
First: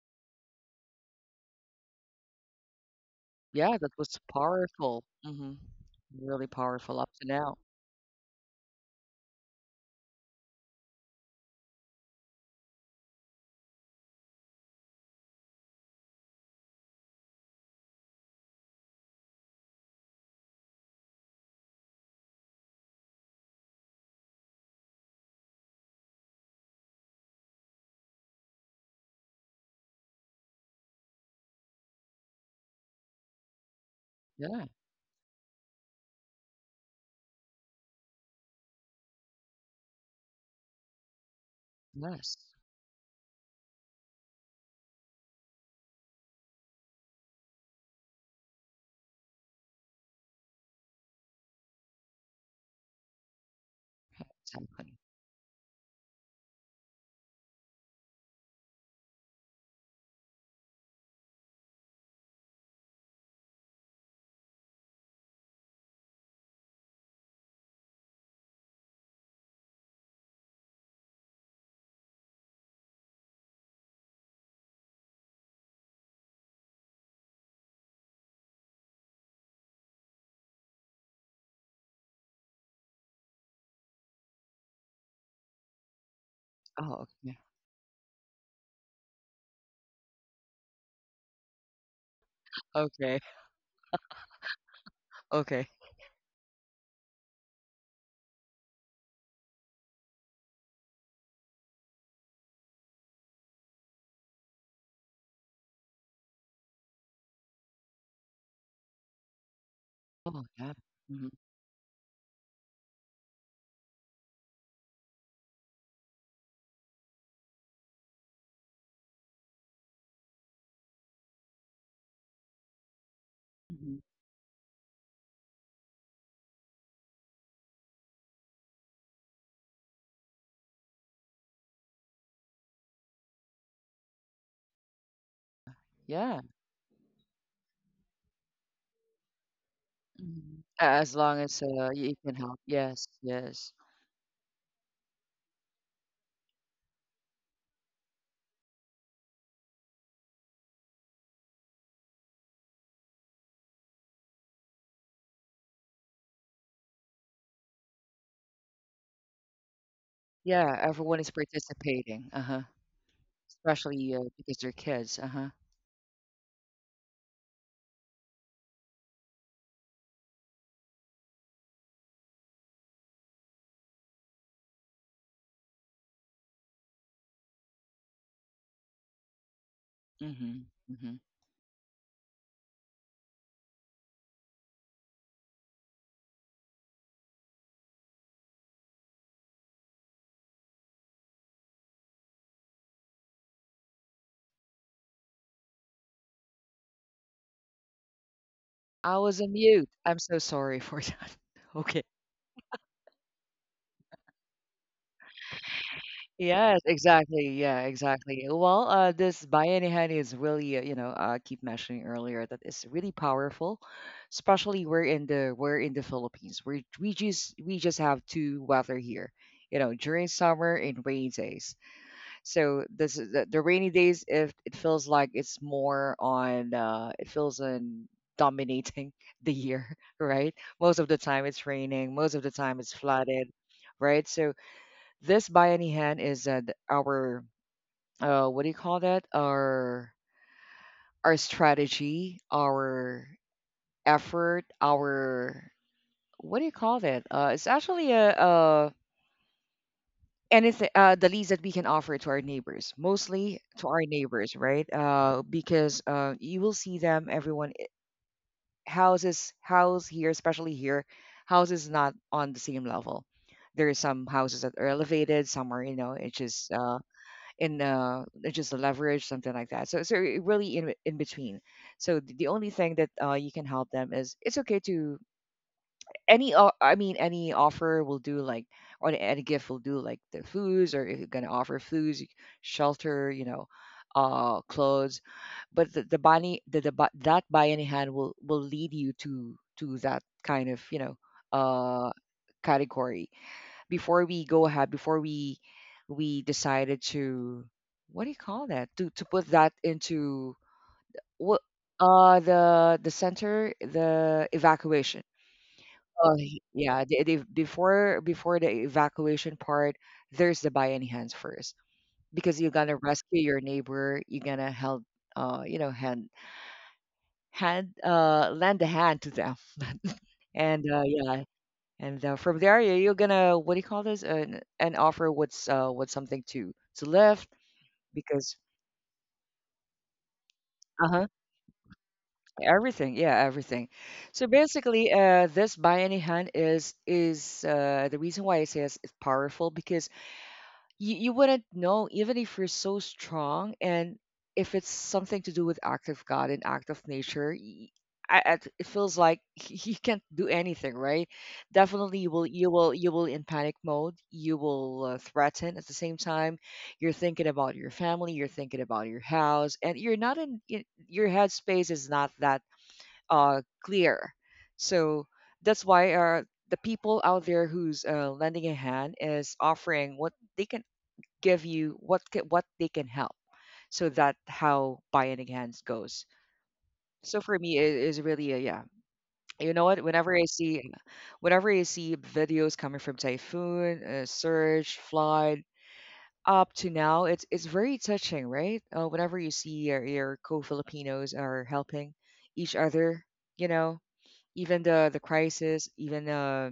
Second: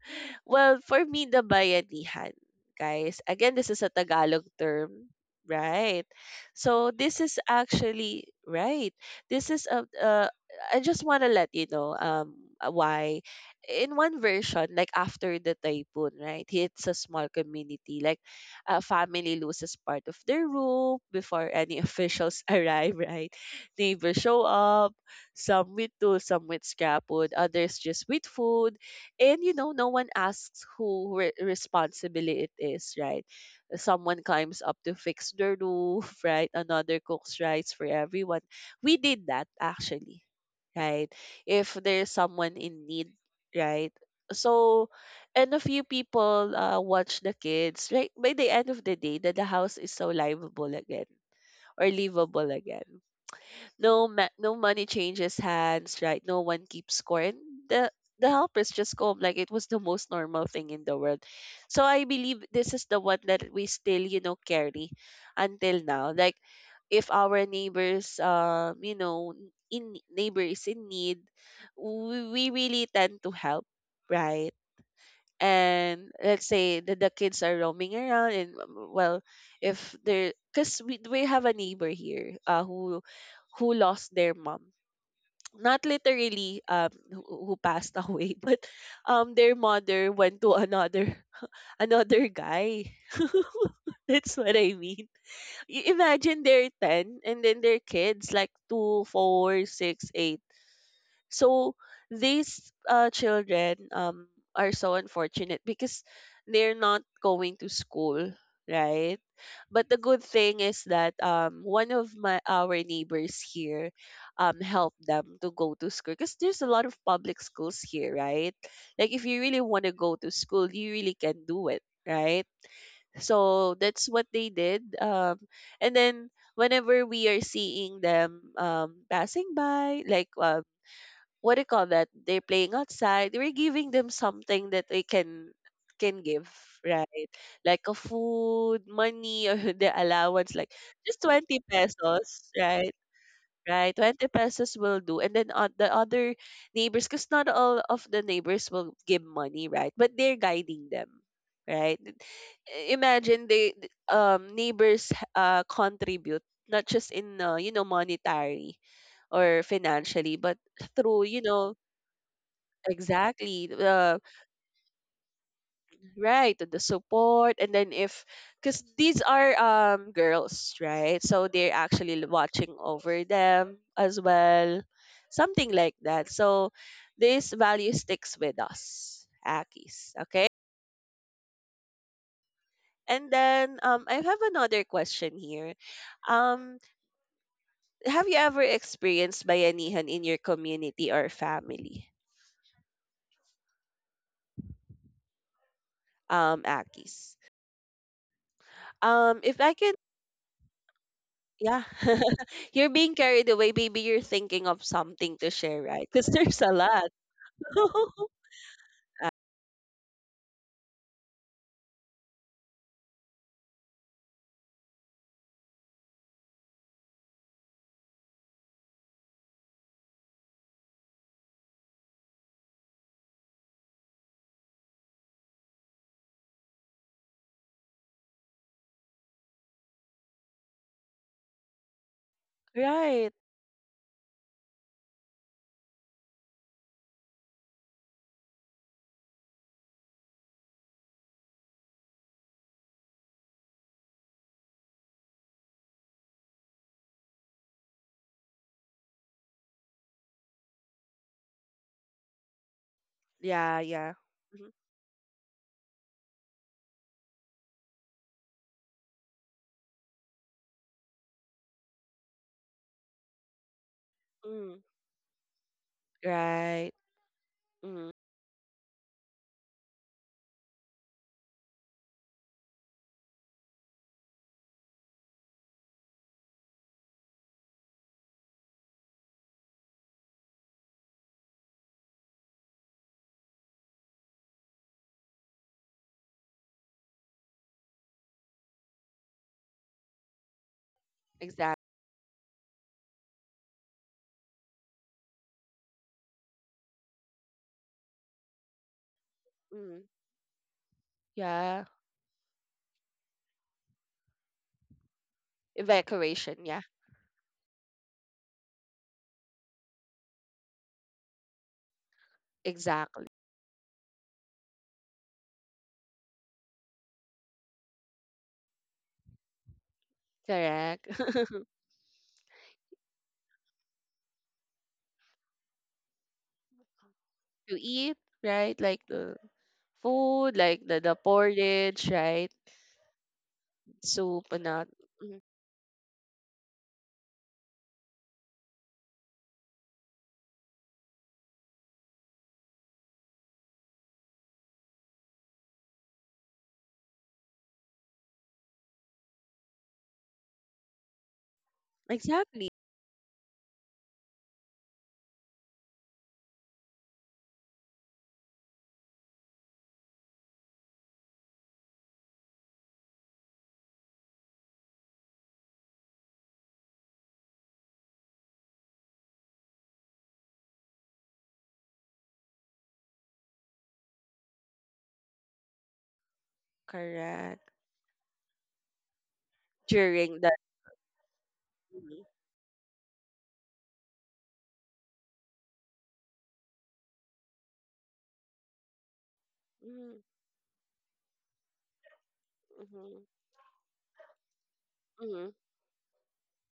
S1: well, for me, the bayanihan, guys. Again, this
S2: Yeah,
S1: is a
S2: that was
S1: Tagalog
S2: powerful.
S1: term,
S2: Hmm.
S1: right?
S2: Really
S1: So
S2: powerful up
S1: this
S2: to
S1: is
S2: now.
S1: actually right. This is a— uh, I just want to let you know um uh, why. In one version, like after the typhoon, right, hits a small community. Like, a family loses part of their roof before any officials arrive, right? Neighbors show up, some with tools, some with scrap wood, others just with food. And you know no one asks who re- responsibility it is, right? Someone climbs
S2: Yeah.
S1: up to fix the roof, right? Another cooks rice for everyone. We did that actually, right? If there's
S2: Yes.
S1: someone in need, right? So and a few people, uh, watch the kids, right? By the end of the day that the house is so livable again, or livable again. No
S2: Yeah,
S1: ma- no money
S2: exactly.
S1: changes hands, right? No one keeps score. And the the helpers just come like it was the most normal thing in the world. So I believe this is the one that we still, you know, carry until now. Like if our neighbors, um you know in neighbor is in need, we, we really tend to help, right? And let's say that the kids are roaming around, and um, well, if they're, because we, we have a neighbor here, uh, who who lost their mom, not literally, um
S2: Oh,
S1: who,
S2: okay.
S1: who passed away, but um their mother went to another another guy.
S2: Okay.
S1: That's what I mean.
S2: Okay.
S1: Y- imagine they're ten, and then their kids like two, four, six, eight. So these uh, children, um, are so unfortunate because they're not going to school, right? But the good
S2: Oh
S1: thing
S2: yeah.
S1: is that,
S2: Hmm.
S1: um, one of my our neighbors here, um, helped them to go to school because there's a lot of public schools here, right? Like if you really want to go to school, you really can do it, right? So
S2: Hmm.
S1: that's what they did. Um, and then whenever we are seeing them, um, passing by, like, uh, what do you call that? They're playing outside. We're giving them something that they can can
S2: Yeah.
S1: give, right? Like a food, money, or the allowance,
S2: Mhm.
S1: like
S2: As
S1: just
S2: long as,
S1: twenty
S2: uh, you can
S1: pesos,
S2: help.
S1: right?
S2: Yes, yes.
S1: Right, twenty pesos will do. And then, uh, the other neighbors, because not all of the neighbors will give money, right? But they're guiding them, right? Imagine they, th- um neighbors, uh contribute not just in, uh, you know monetary or financially, but
S2: Yeah, everyone
S1: through
S2: is
S1: you know
S2: participating. Uh-huh.
S1: exactly.
S2: Especially,
S1: Uh,
S2: uh, because they're kids. Uh-huh.
S1: right. The support. And then if, because these are, um girls, right? So they're actually, l- watching over them as well. Something like that. So this value sticks with us, Akis. Okay.
S2: Mm-hmm. Mm-hmm.
S1: And then, um, I have another question here. Um, have you ever experienced bayanihan in your community or family, um, Akis?
S2: I
S1: Um,
S2: was on
S1: if I
S2: mute.
S1: can.
S2: I'm so sorry for that.
S1: Yeah.
S2: Okay.
S1: You're being carried away. Maybe you're thinking of something to share, right? Because there's a
S2: Yes,
S1: lot.
S2: exactly. Yeah, exactly. Well, uh, this Bayani Hen is really, uh, you know, I keep mentioning earlier that it's really powerful, especially we're in the we're in the Philippines. We we just we just have two weather here, you know, during summer and rainy days. So this is the, the rainy days. If it feels like it's more on, uh, it feels on dominating the year, right? Most of the time it's raining. Most of the time it's
S1: Right.
S2: flooded, right? So this by any hand is, uh, th- our, uh, what do you call that? Our our strategy, our effort, our what do you call that? Uh, it's actually a, a anything, uh, the least that we can offer to our neighbors, mostly
S1: Yeah,
S2: to our
S1: yeah.
S2: neighbors,
S1: Mhm.
S2: right. Uh, because, uh, you will see them, everyone, i- houses, house here, especially here, houses not on the same level. There are some houses that
S1: Mm.
S2: are elevated, some are, you know, it's just,
S1: Right.
S2: uh, in
S1: Mm.
S2: uh, it's just the leverage, something like that. So so it really in, in between. So, th- the only thing that, uh, you can help them is it's okay to any o- I mean, any offer will do, like, or any gift will do, like the foods. Or if you're gonna offer foods, y- shelter, you know, uh clothes. But the, the buying the, the bu- that buy any hand will will lead you to to that kind of you know
S1: Exactly.
S2: uh category. Before we go ahead, before we we decided to, what do you call that, to to put that
S1: Mm.
S2: into, what,
S1: Yeah.
S2: uh the the center, the evacuation. Oh,
S1: Evacuation.
S2: he-
S1: Yeah.
S2: yeah. They, they before before the evacuation part, there's the buy any hands first, because you're gonna
S1: Exactly.
S2: rescue your neighbor. You're gonna help, uh, you know, hand hand uh lend a hand to them, and uh,
S1: Correct.
S2: yeah, and uh, from there, you- you're gonna, what do you call this? An an offer, what's uh what's something to to lift,
S1: To eat,
S2: because,
S1: right? Like the food, like the,
S2: uh
S1: the
S2: huh
S1: porridge, right?
S2: everything, yeah, everything.
S1: Soup
S2: So
S1: and that.
S2: basically,
S1: Mm.
S2: uh, this buy any hand is is uh the reason why I say it's, it's powerful, because you, you wouldn't know. Even if you're so strong, and if it's something to do with act of God and act of nature, y- I, I- it feels like you can't do anything, right? Definitely you will,
S1: Exactly.
S2: you will you will, in panic mode, you will, uh, threaten at the same time. You're thinking about your family, you're thinking about your house, and you're not in, y- your headspace is not that uh clear. So that's why uh the people out there, who's uh, lending a hand, is offering what they can give you, what ca- what they can help. So that how Bionic Hands goes. So for
S1: Correct.
S2: me, it is really a yeah. You know what? Whenever
S1: During
S2: I
S1: that.
S2: see, whenever I see
S1: Mm.
S2: videos coming from Typhoon, uh, Surge, Flood, up to now, it's it's very touching, right? Uh, whenever you see your,
S1: Mm.
S2: your co-Filipinos are helping each
S1: Mm-hmm.
S2: other, you know, even the the
S1: Mm.
S2: crisis, even uh,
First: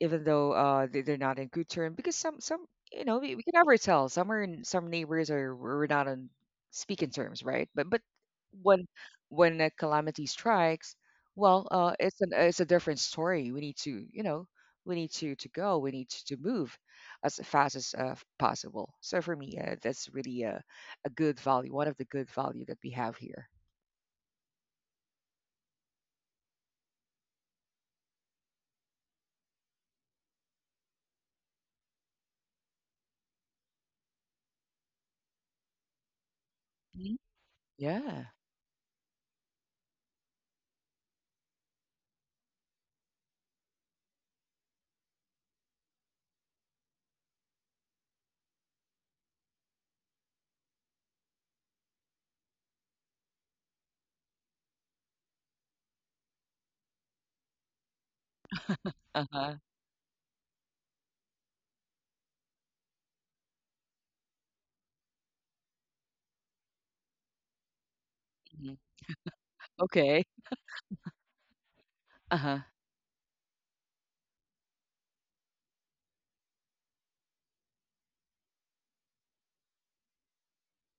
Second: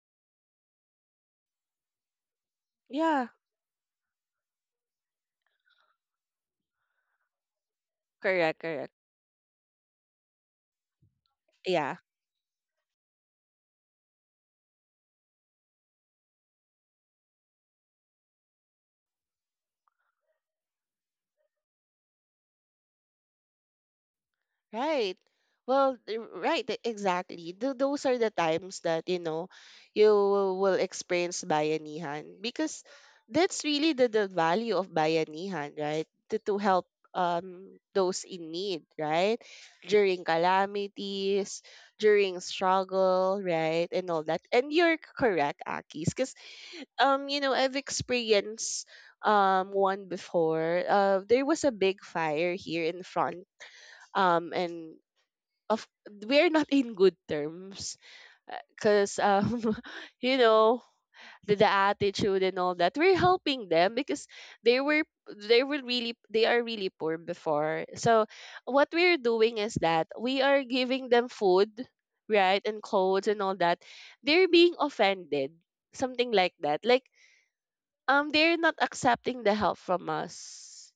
S2: even though uh they- they're not in good term, because some some you know,
S1: Yeah.
S2: we, we can never tell, some are in, some neighbors are, we're not on speaking terms, right, but but
S1: Correct,
S2: when
S1: correct.
S2: when a calamity strikes, well, uh
S1: Yeah,
S2: it's an it's a different story. We need to, you know, we need to to go, we need to, to move as fast as uh, possible. So for me, uh, that's really a, a good value, one of the good value that we have here.
S1: right. Well, th- right, e- exactly. Th- those are the times that, you know, you will experience bayanihan, because that's really the, the value of bayanihan, right? To, to help
S2: Mhm.
S1: um those
S2: Yeah.
S1: in need, right? During calamities, during struggle, right? And all that. And you're correct, Akis, because, um, you know, I've experienced um one before. Uh, there was a big fire here in front, um and of, we're not in good terms because,
S2: Uh-huh.
S1: um you know the, the attitude and all that. We're helping them because they were they were really, they are really poor before. So
S2: Mhm.
S1: what we're doing is that
S2: Okay.
S1: we are giving them food,
S2: Uh-huh.
S1: right? And clothes and all that. They're being offended, something like that. Like, um they're not accepting the help from us.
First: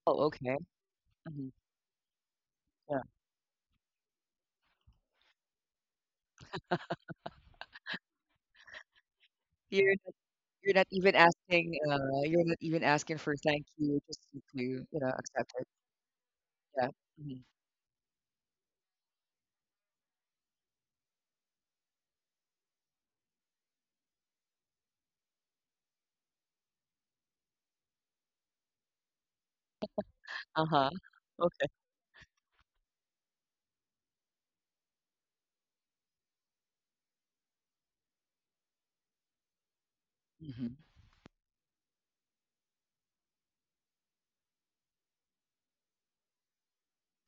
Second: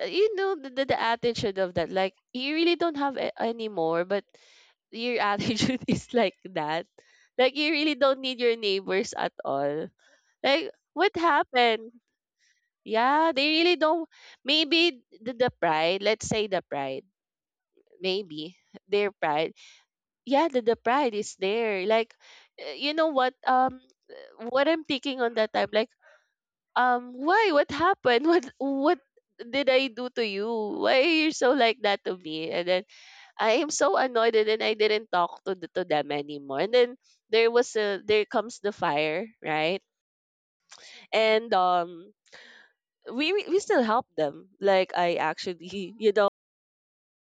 S1: Uh,
S2: Oh,
S1: you know
S2: okay.
S1: the, the, the
S2: Mhm.
S1: attitude of that, like you really don't
S2: Yeah.
S1: have a- any more, but your attitude is like that, like you really don't need your neighbors at all.
S2: You're
S1: Like
S2: You're not
S1: what
S2: even asking,
S1: happened?
S2: uh, you're not even asking
S1: Yeah,
S2: for
S1: they
S2: thank
S1: really
S2: you,
S1: don't.
S2: just to, you
S1: Maybe
S2: know,
S1: the, the
S2: accept it.
S1: pride. Let's say the
S2: Yeah.
S1: pride.
S2: Mhm.
S1: Maybe their pride. Yeah, the, the pride is there. Like, uh, you know what? Um, what I'm thinking on that time, like, um, why? What happened? What what did I do to you?
S2: Uh-huh.
S1: Why are you so
S2: Okay.
S1: like that to me? And then I am so annoyed, and then I didn't talk to the, to them anymore. And then there was a there comes the fire, right?
S2: Mhm.
S1: And um we we we still help them. Like, I actually, you know,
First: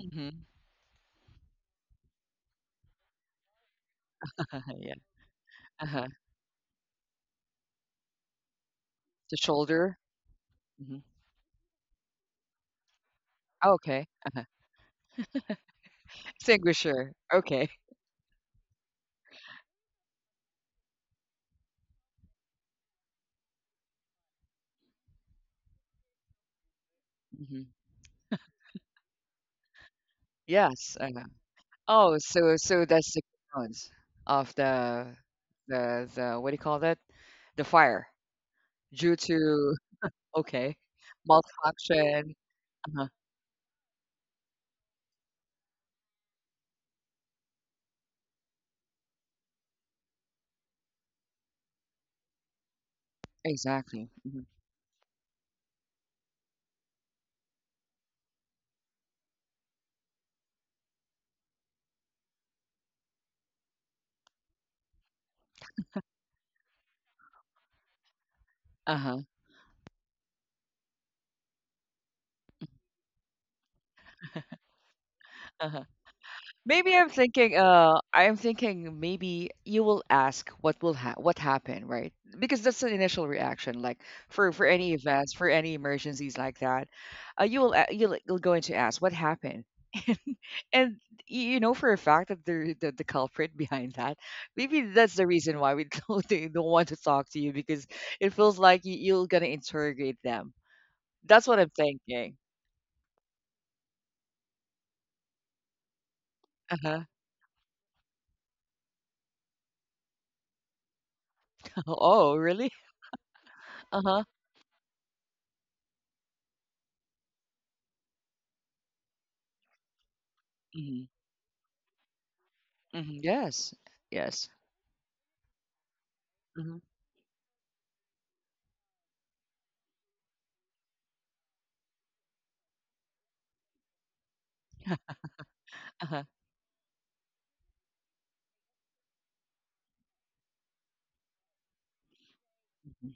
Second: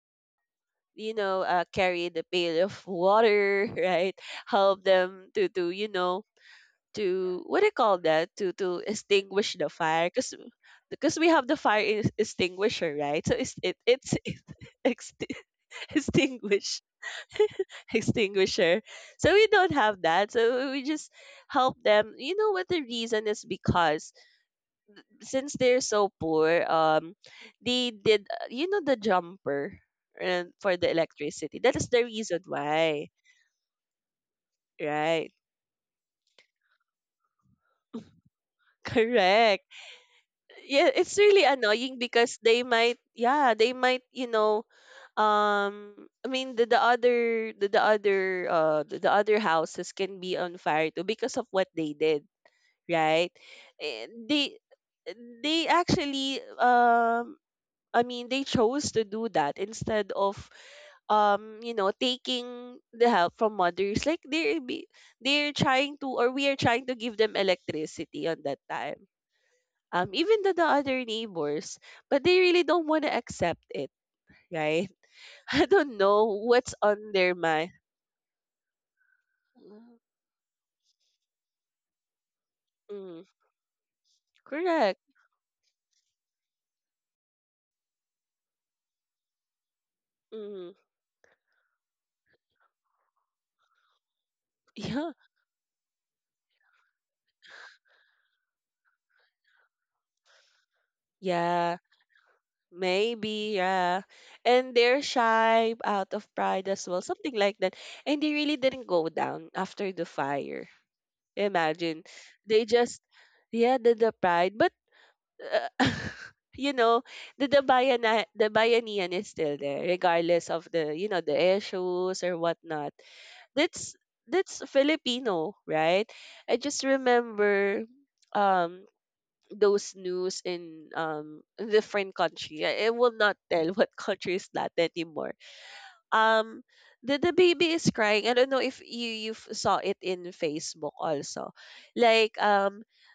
S2: Mhm.
S1: you know, uh, carry the pail of water, right? Help
S2: Yeah.
S1: them to, to you
S2: Uh-huh.
S1: know to, what do you call that, to, to
S2: The
S1: extinguish the
S2: shoulder.
S1: fire, because
S2: Mhm.
S1: because we have the fire is- extinguisher, right? So it's, it,
S2: Okay.
S1: it's
S2: Uh-huh.
S1: ext- extinguish,
S2: Extinguisher. Okay.
S1: extinguisher. So we don't have that. So we just help them. You know what the reason is? Because since they're so poor, um,
S2: Mhm.
S1: they did, uh, you know the jumper and for the
S2: Yes. Uh-huh.
S1: electricity. That is the
S2: Oh,
S1: reason
S2: so so
S1: why,
S2: that's the cause of the
S1: right?
S2: the the what do you call that? The fire due
S1: Correct.
S2: to, okay,
S1: Yeah, it's really annoying,
S2: malfunction.
S1: because they might,
S2: Uh-huh.
S1: yeah, they might, you know, um, I mean the, the other the, the other uh the, the other houses can be on fire too because of what they did, right? Eh.
S2: Exactly. Mhm.
S1: They they actually, um I mean, they chose to do that instead of, um you know, taking the help from mothers. Like they're be, they're trying to, or we are trying to give them electricity on that time,
S2: Uh-huh.
S1: um even to the other neighbors, but they really don't want to accept it, right? I
S2: Uh-huh.
S1: don't know what's
S2: Maybe I'm
S1: on their
S2: thinking,
S1: mind.
S2: uh, I'm thinking, maybe you will ask what will, ha what happened, right? Because that's the
S1: Mm.
S2: initial reaction, like, for for any
S1: Correct.
S2: events, for any emergencies like that, uh, you will, a- you'll you'll go into ask what happened,
S1: Mm.
S2: and y- you know for a fact that the the, the culprit behind that. Maybe
S1: Yeah.
S2: that's the reason why we don't they don't want to talk to you, because it feels like you, you're gonna interrogate them. That's what I'm
S1: Yeah.
S2: thinking.
S1: Maybe, yeah. And they're shy out of pride as
S2: Uh-huh.
S1: well, something like that. And they really didn't go down after the fire. Imagine.
S2: Oh,
S1: They
S2: really?
S1: just, yeah, the, the
S2: Uh-huh.
S1: pride. But, uh, you know, the, the, bayana, the bayanihan is still there, regardless of the,
S2: Hmm.
S1: you know, the issues or whatnot.
S2: Hmm. Yes.
S1: That's,
S2: Yes.
S1: that's Filipino, right? I
S2: Mm-hmm.
S1: just remember um those news in, um different country. I, I will not tell what country is that anymore.
S2: Uh-huh.
S1: Um, the the baby is crying. I don't know if you you f- saw it in Facebook also. Like, um,
S2: Mhm.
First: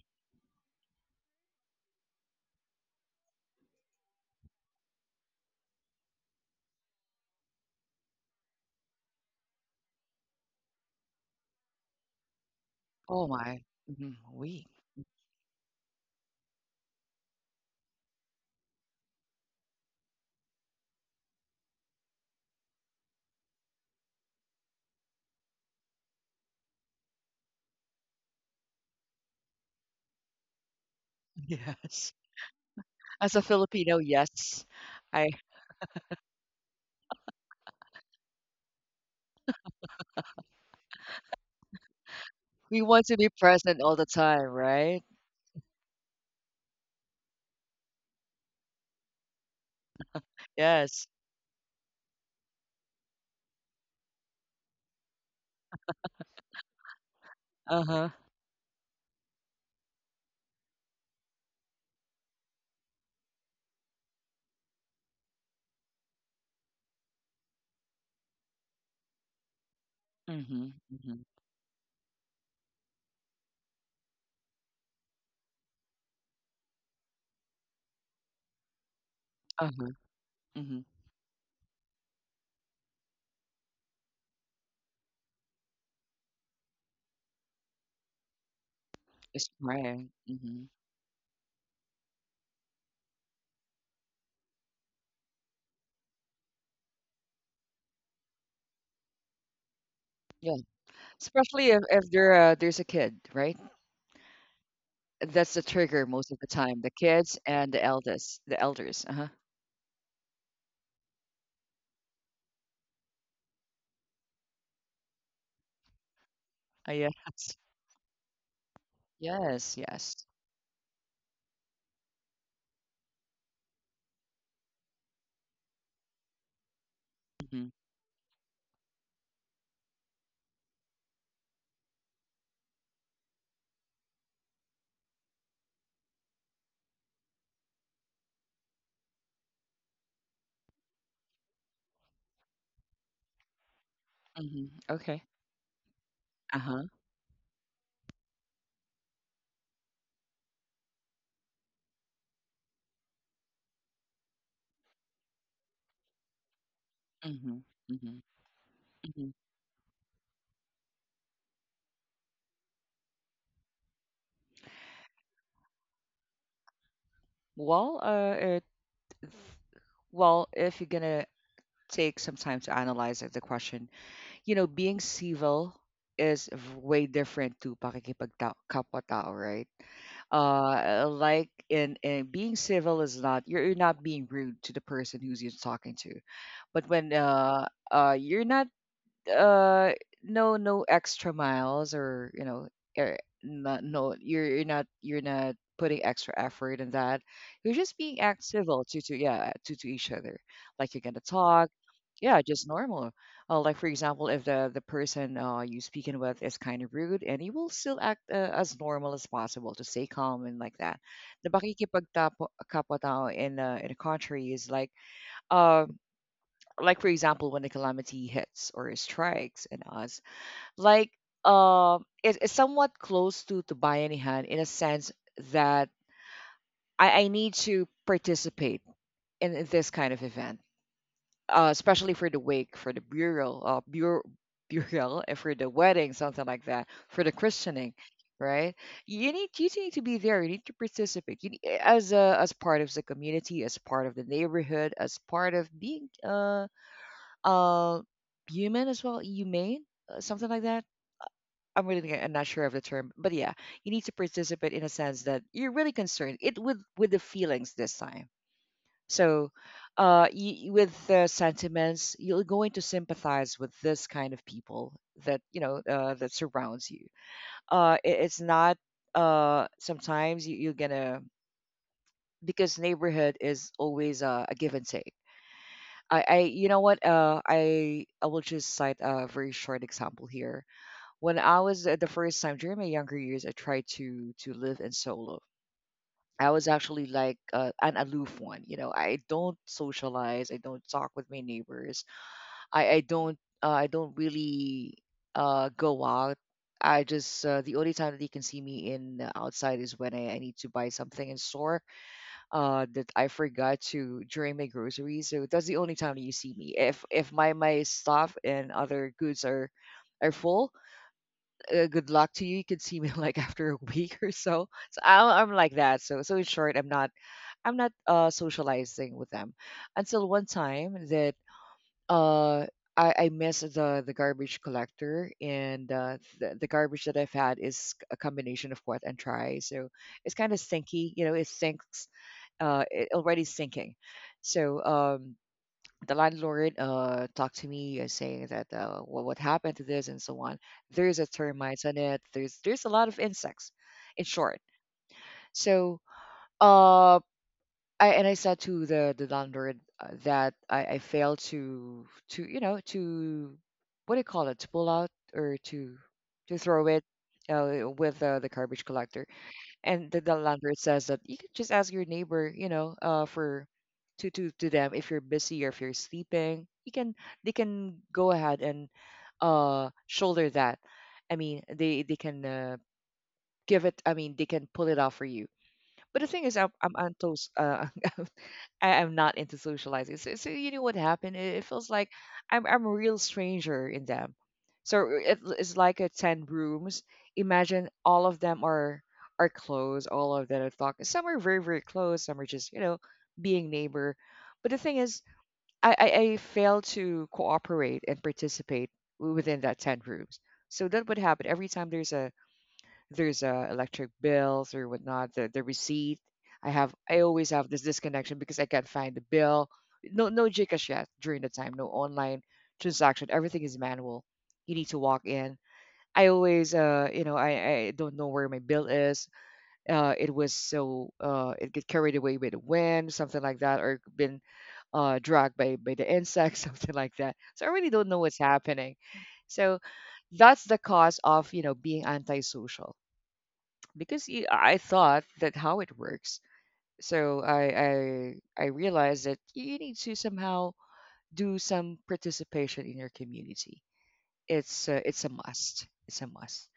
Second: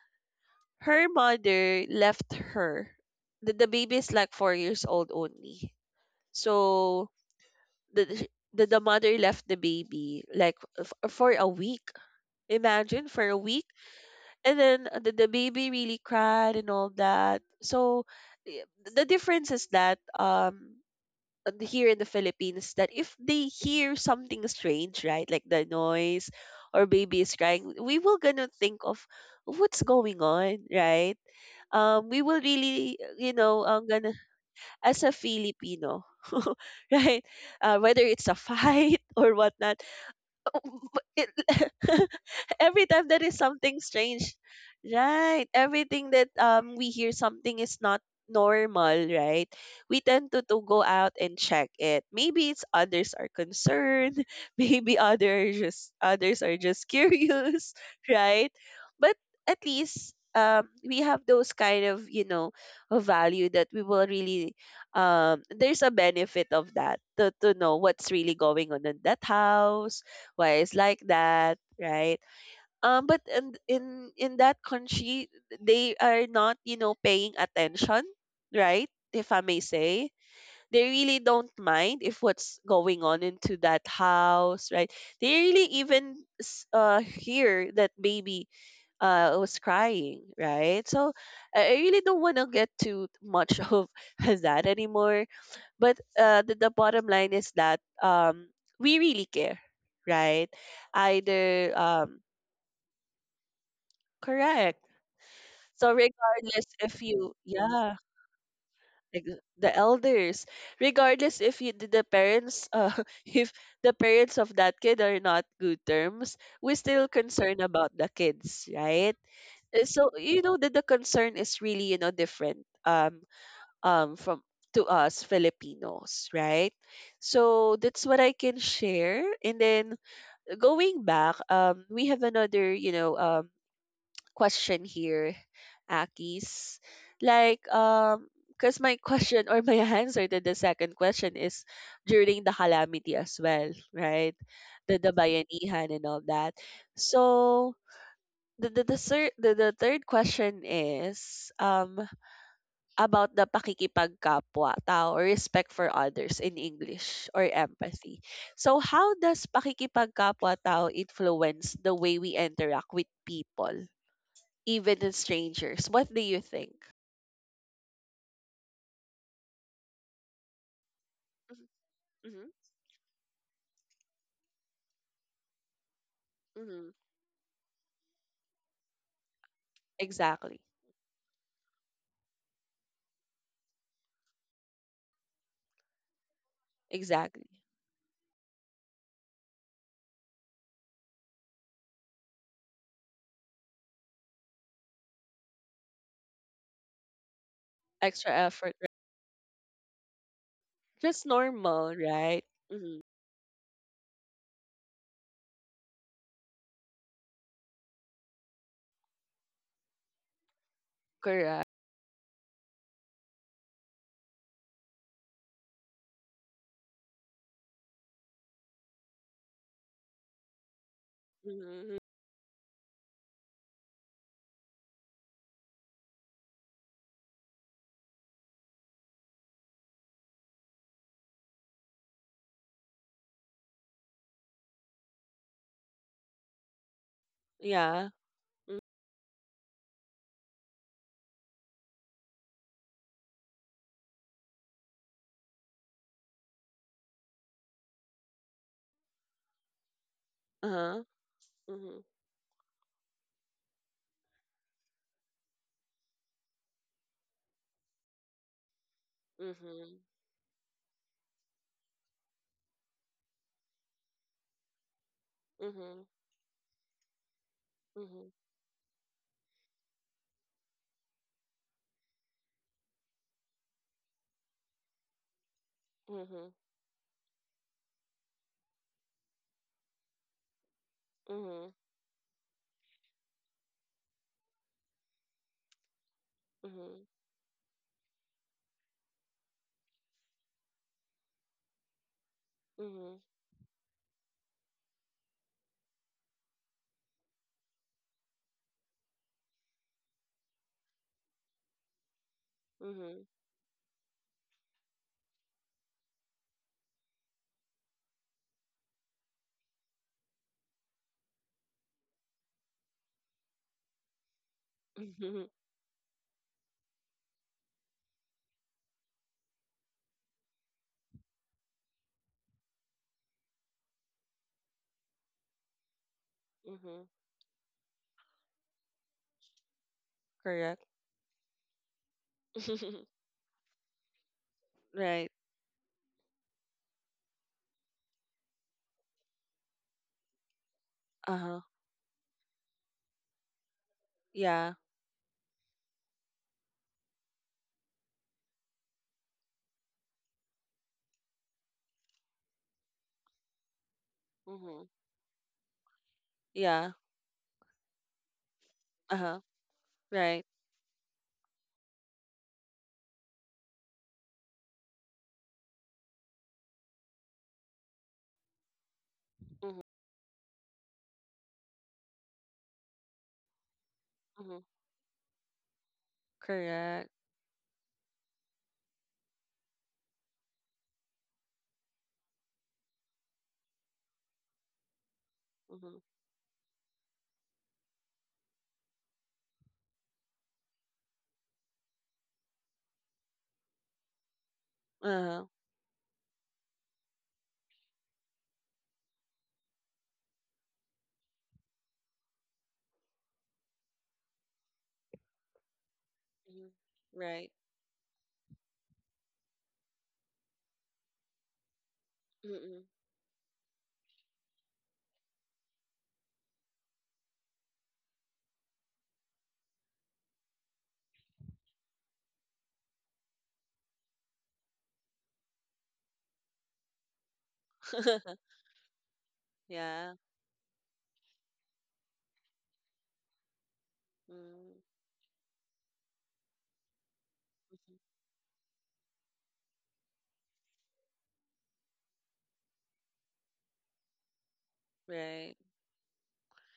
S1: her mother left her. The the baby is like four years old only. So the the the the mother left the baby like, f- for a week. Imagine for
S2: Oh
S1: a
S2: my.
S1: week.
S2: Mhm,
S1: And
S2: we.
S1: then, uh, the, the baby really cried and all that, so, y- the difference is that, um uh, here in the Philippines, that if they hear something strange, right, like the noise, or baby is crying, we will gonna think of what's going on, right? Um
S2: Yes.
S1: we will really, uh, you
S2: As a
S1: know I'm
S2: Filipino,
S1: gonna,
S2: yes.
S1: as a
S2: I
S1: Filipino, right, uh, whether it's a fight, or whatnot. It.
S2: We
S1: Every
S2: want
S1: time
S2: to
S1: there
S2: be
S1: is something
S2: present all the
S1: strange,
S2: time, right?
S1: right? Everything that, um we hear something is not normal, right? We tend to, to go
S2: Yes.
S1: out and check it. Maybe it's others are concerned, maybe others just others are just curious,
S2: Uh-huh.
S1: right? But at least, um we have those kind of, you know, of value that we will really, um there's a benefit of that to, to know what's really going on in that house
S2: Mm-hmm.
S1: place, like
S2: Mm-hmm.
S1: that, right? Um, but in, in in that country, they are not, you know paying attention, right? If I may
S2: Uh-huh.
S1: say,
S2: Mm-hmm.
S1: they really don't mind if what's going on into that house, right? They really even, s- uh hear that baby uh
S2: It's
S1: was
S2: right.
S1: crying,
S2: Mm-hmm.
S1: right? So I I really don't want to get too much of that anymore, but, uh, the, the bottom line is that, um we really care, right?
S2: Yeah. Especially
S1: Either,
S2: if, if
S1: um
S2: there uh, there's a kid, right?
S1: correct.
S2: That's the
S1: So
S2: trigger most of the
S1: regardless,
S2: time. The
S1: if you,
S2: kids and the
S1: yeah,
S2: eldest, the elders. Uh-huh.
S1: ex- the elders, regardless if you, the the parents, uh, if the parents of that kid are not good terms, we
S2: Uh,
S1: still
S2: yes.
S1: concerned about the kids, right?
S2: Yes,
S1: Uh, so
S2: yes.
S1: you know that the concern is really, you know, different, um um, from, to us Filipinos, right?
S2: Mm-hmm.
S1: So that's what I can share. And then going back, um, we have another, you know, um, question here, Akis. Like, um, because my question, or my answer to the second question is during the calamity as well, right?
S2: Mm-hmm.
S1: The the
S2: Okay.
S1: bayanihan and all that.
S2: Uh-huh.
S1: So the the the, sir, the, the third question is, um about the pakikipagkapwa-tao, or respect for others in English, or
S2: Mm-hmm. Mm-hmm.
S1: empathy. So how
S2: Mm-hmm.
S1: does pakikipagkapwa-tao influence the way we interact with people, even in strangers? What do you think?
S2: Well, uh, it Well, if you're gonna take some
S1: Mm-hmm,
S2: time to analyze it, the question, you know, being civil is v-
S1: mm-hmm.
S2: way different to pakikipagta- kapwa tao, right?
S1: Exactly.
S2: Uh, like, in, in being civil, is not, you're, you're not being rude to the person who's you're talking to, but when,
S1: Exactly.
S2: uh, uh, you're not, uh no no extra miles, or, you know er, not, no, you're, you're not you're not putting extra effort in that. You're just being
S1: Extra
S2: act
S1: effort,
S2: civil
S1: right?
S2: to to, yeah, to to each other. Like you're gonna
S1: Just
S2: talk,
S1: normal,
S2: yeah,
S1: right?
S2: just
S1: Mm-hmm.
S2: normal. Uh, like, for example, if the the person uh you speaking with is kind of rude, and you will still act, uh, as normal as possible to stay calm, and like that. The
S1: Correct.
S2: pakikipagtapo kapwa tao, in uh, in a country is like, um like, for example, when the calamity hits or strikes, and us, like,
S1: Mm-hmm.
S2: um it, it's somewhat close to to Bayanihan hand, in a sense that I, I need to participate in, in this kind of event, uh, especially for the wake, for the burial, uh, bur- burial, and for the wedding, something like that, for the christening,
S1: Yeah.
S2: right? You need, you need to be there, you need to participate, you need, as a, as part of the community, as part of the neighborhood, as part of being uh uh human, as well, humane, uh, something like that.
S1: Uh-huh.
S2: I'm
S1: Mm-hmm.
S2: really g- I'm not sure of the term, but yeah, you need to participate in a sense that you're really concerned. It with with the feelings this time. So,
S1: Mm-hmm.
S2: uh, y with the sentiments, you're going to sympathize with this kind of people that you know
S1: Mm-hmm.
S2: uh, that surrounds you. Uh, it,
S1: Mm-hmm.
S2: it's not, uh sometimes, you, you're gonna, because neighborhood is always, uh, a give and take. I, I
S1: Mm-hmm.
S2: You know what, uh I I will just cite a very short example here. When I
S1: Mm-hmm.
S2: was at the first time during my younger years, I tried to to live in solo. I was
S1: Mm-hmm.
S2: actually like, uh, an aloof one. You know, I don't socialize. I don't talk with my neighbors. I I don't uh, I don't really uh go out. I just uh, The only time that you can see me in the outside is when I, I need to buy something in store uh that
S1: Mm-hmm.
S2: I forgot to during my groceries. So that's the only time that you see me. If if my my stuff and other goods are are full, uh, good luck to you. You can see me like after a week or so. So I'm,
S1: Mhm,
S2: I'm like that. So so in short, I'm not I'm not uh, socializing with them, until one time that, uh, I, I miss the the garbage collector, and uh, the the
S1: mhm.
S2: garbage that I've had is a combination of what and try. So it's kind of
S1: Correct.
S2: stinky, you know. It sinks. Uh, it already sinking. So,
S1: Right.
S2: um, the landlord, uh, talked to me, uh, saying that, uh, what, what happened to this and so on. There's a
S1: Uh-huh.
S2: termites on it. There's there's a lot of insects, in short.
S1: Yeah.
S2: So, uh, I and I said to the the landlord, uh, that I, I failed to to, you know to, what do you call it, to pull
S1: Mhm.
S2: out, or to to throw
S1: Yeah.
S2: it, uh, with, uh, the garbage collector.
S1: Uh-huh.
S2: And the, the
S1: Right.
S2: landlord says that you could just ask your neighbor, you know uh for to to to them. If you're busy or if you're sleeping, you can they can go ahead and
S1: Mhm.
S2: uh shoulder that. I mean they they can, uh, give it, I mean they
S1: Mhm.
S2: can pull it off for you. But the thing is, i'm, I'm
S1: Correct.
S2: antos, uh, I, I'm not into socializing. So, so, you know what happened? It, it feels like I'm I'm a real stranger in them. So it, it's
S1: Mhm.
S2: like a ten rooms. Imagine, all of them are are close. All of them are talking. Some are very, very close. Some are just you know being neighbor. But the thing is,
S1: Uh-huh.
S2: I I, I fail to cooperate and participate within that ten rooms. So that would happen every time there's a there's, uh, electric bills or whatnot, the, the receipt. I
S1: Mhm.
S2: have I always
S1: Right.
S2: have this disconnection because I can't find the bill. No no Gcash yet during the time, no online
S1: Mm-mm.
S2: transaction. Everything is manual. You need to walk in. I always, uh you know I, I don't know where my bill is. Uh it was so uh It get carried away by the wind, something like that, or been uh dragged by by the insects, something like that. So I really don't know what's happening. So
S1: Yeah.
S2: that's the cause of you know being antisocial, because y-
S1: Mm,
S2: I thought that how it works. So
S1: mhm.
S2: I I I realized that you need to somehow do some participation in your community. It's uh, it's a
S1: Right.
S2: must. It's a must.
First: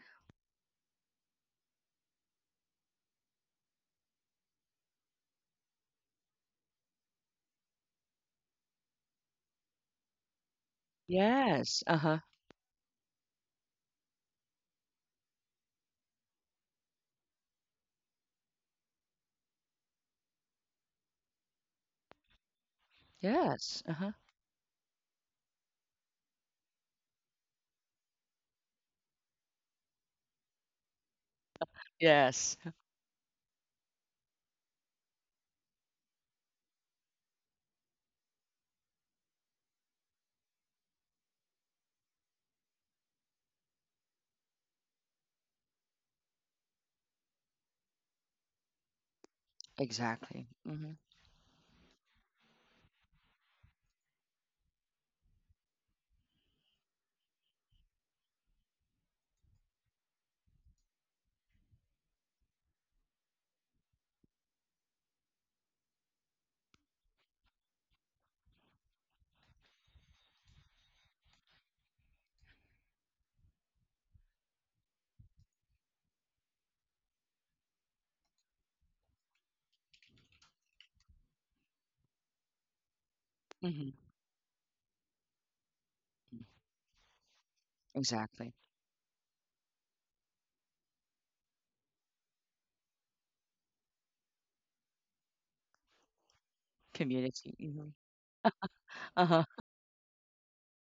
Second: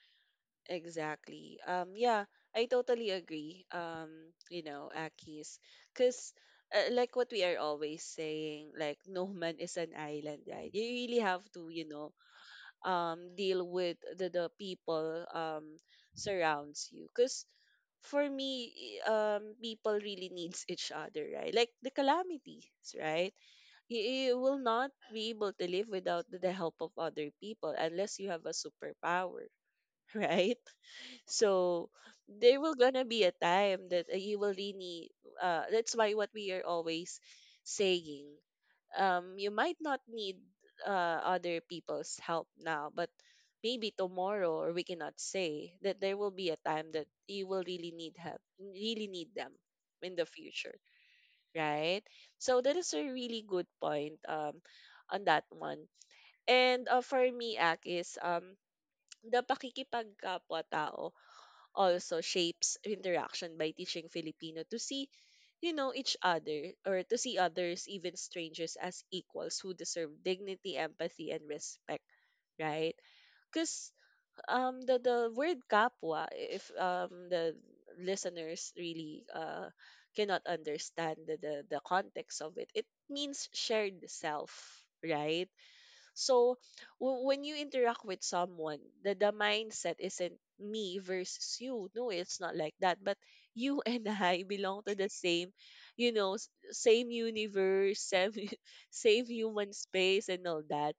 S1: Exactly. Um, yeah, I totally agree. Um, you know, Akis, because, uh, like what we are always saying, like no man is an island, right? You really have to,
S2: Yes.
S1: you
S2: Uh
S1: know,
S2: huh.
S1: um deal with the, the people um surrounds you because for me i- um people really needs each other, right? Like the calamities, right?
S2: Yes. Uh
S1: you,
S2: huh.
S1: you will not be able to live without the the help of other people unless you have a superpower. Right. So
S2: Yes.
S1: there will gonna be a time that uh, you will really uh that's why what we are always saying. Um, you might not need uh, other people's help now, but maybe tomorrow, or we cannot say that there will be a time that you will really need help, really need them in the
S2: Exactly.
S1: future,
S2: Hmm.
S1: right? So that is a really good point um, on that one. And uh, for me, Ak, is um, the pakikipagkapwa-tao also shapes interaction by teaching Filipino to see, you know, each other, or to see others, even strangers, as equals who deserve dignity, empathy, and respect, right? Because um, the, the word kapwa, if um, the listeners really uh, cannot understand the, the, the context of it, it means
S2: Hmm.
S1: shared self, right? So w- when you interact with
S2: Exactly.
S1: someone, the, the mindset isn't me versus you. No, it's not like that. But you and I belong to the same, you know, s- same
S2: Community. Hmm.
S1: universe, same, same
S2: Uh huh.
S1: human space and all that.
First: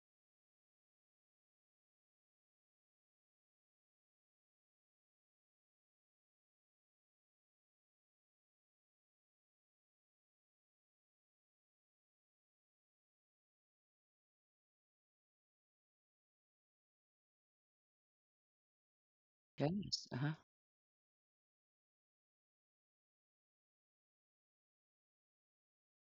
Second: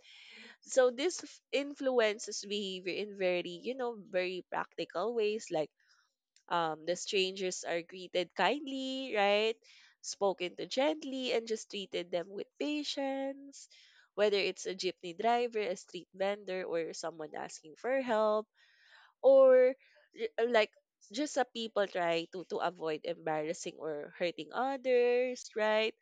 S1: So this f- influences behavior in very, you know, very practical ways, like um, the strangers are greeted kindly, right? Spoken to gently and just treated them with patience. Whether it's a jeepney driver, a street vendor, or someone asking for help, or
S2: Yes. Uh huh.
S1: r- like just a people try to to avoid embarrassing or hurting others, right?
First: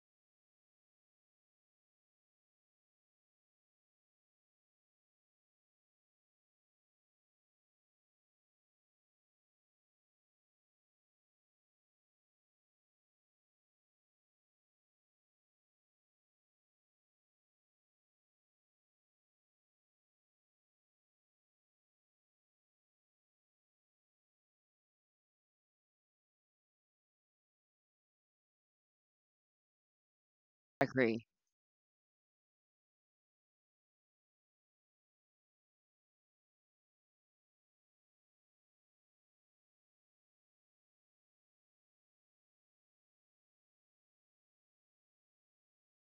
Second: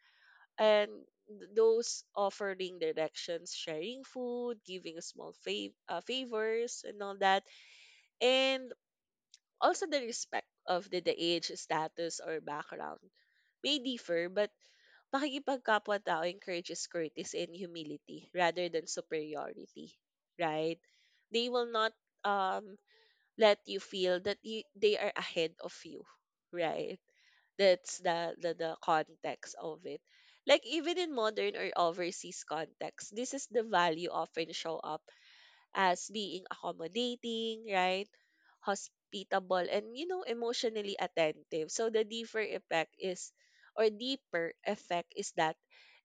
S1: And th- those offering directions, sharing food, giving small fav- uh, favors, and all that. And also, the respect of the, the age, status, or background may differ, but pakikipagkapwa-tao encourages courtesy and humility rather than superiority, right? They will not um let you feel that you, they are ahead of you, right? That's the, the the context of it. Like even in
S2: Agree.
S1: modern or overseas context, this is the value often show up as being accommodating, right? Hospitable and, you know, emotionally attentive. So the deeper effect is or deeper effect is that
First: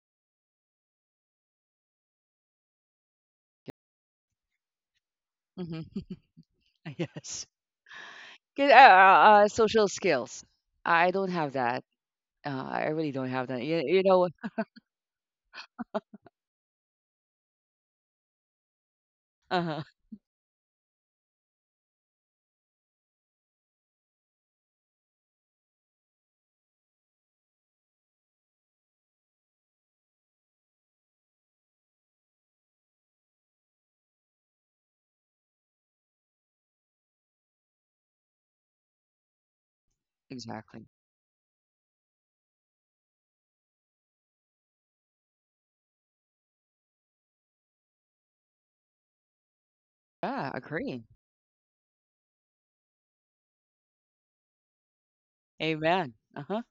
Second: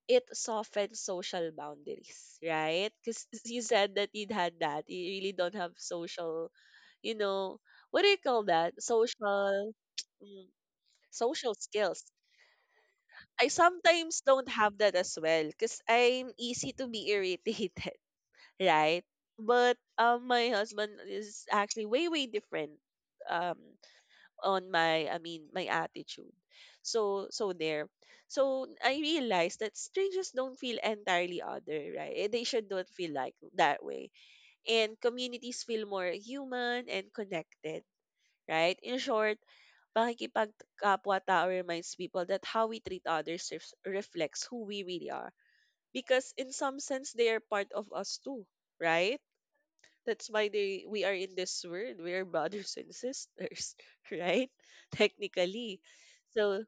S1: it softens social boundaries, right? Because you said that you'd had that. You really don't have
S2: Hmm.
S1: social, you
S2: Yes.
S1: know, what do you call
S2: 'Cause, Uh,
S1: that?
S2: uh, uh,
S1: Social
S2: social skills.
S1: mm,
S2: I don't have
S1: social
S2: that.
S1: skills.
S2: Uh, I really don't have
S1: I
S2: that. You, you
S1: sometimes
S2: know.
S1: don't have that as well because I'm easy to be irritated, right? But
S2: Uh-huh.
S1: um, my husband is actually way way different um on my, I mean, my attitude. So so there. So I realized that strangers don't feel entirely other, right? Eh, they should not feel like that way. And communities feel more human and connected, right? In short,
S2: Exactly.
S1: pakikipagkapwa-tao reminds people that how we treat others ref- reflects who we really are. Because in some sense, they are part of us too, right? That's why
S2: Yeah,
S1: they
S2: agree.
S1: we are in this world. We are brothers and sisters, right? Technically.
S2: Amen. Uh-huh.
S1: So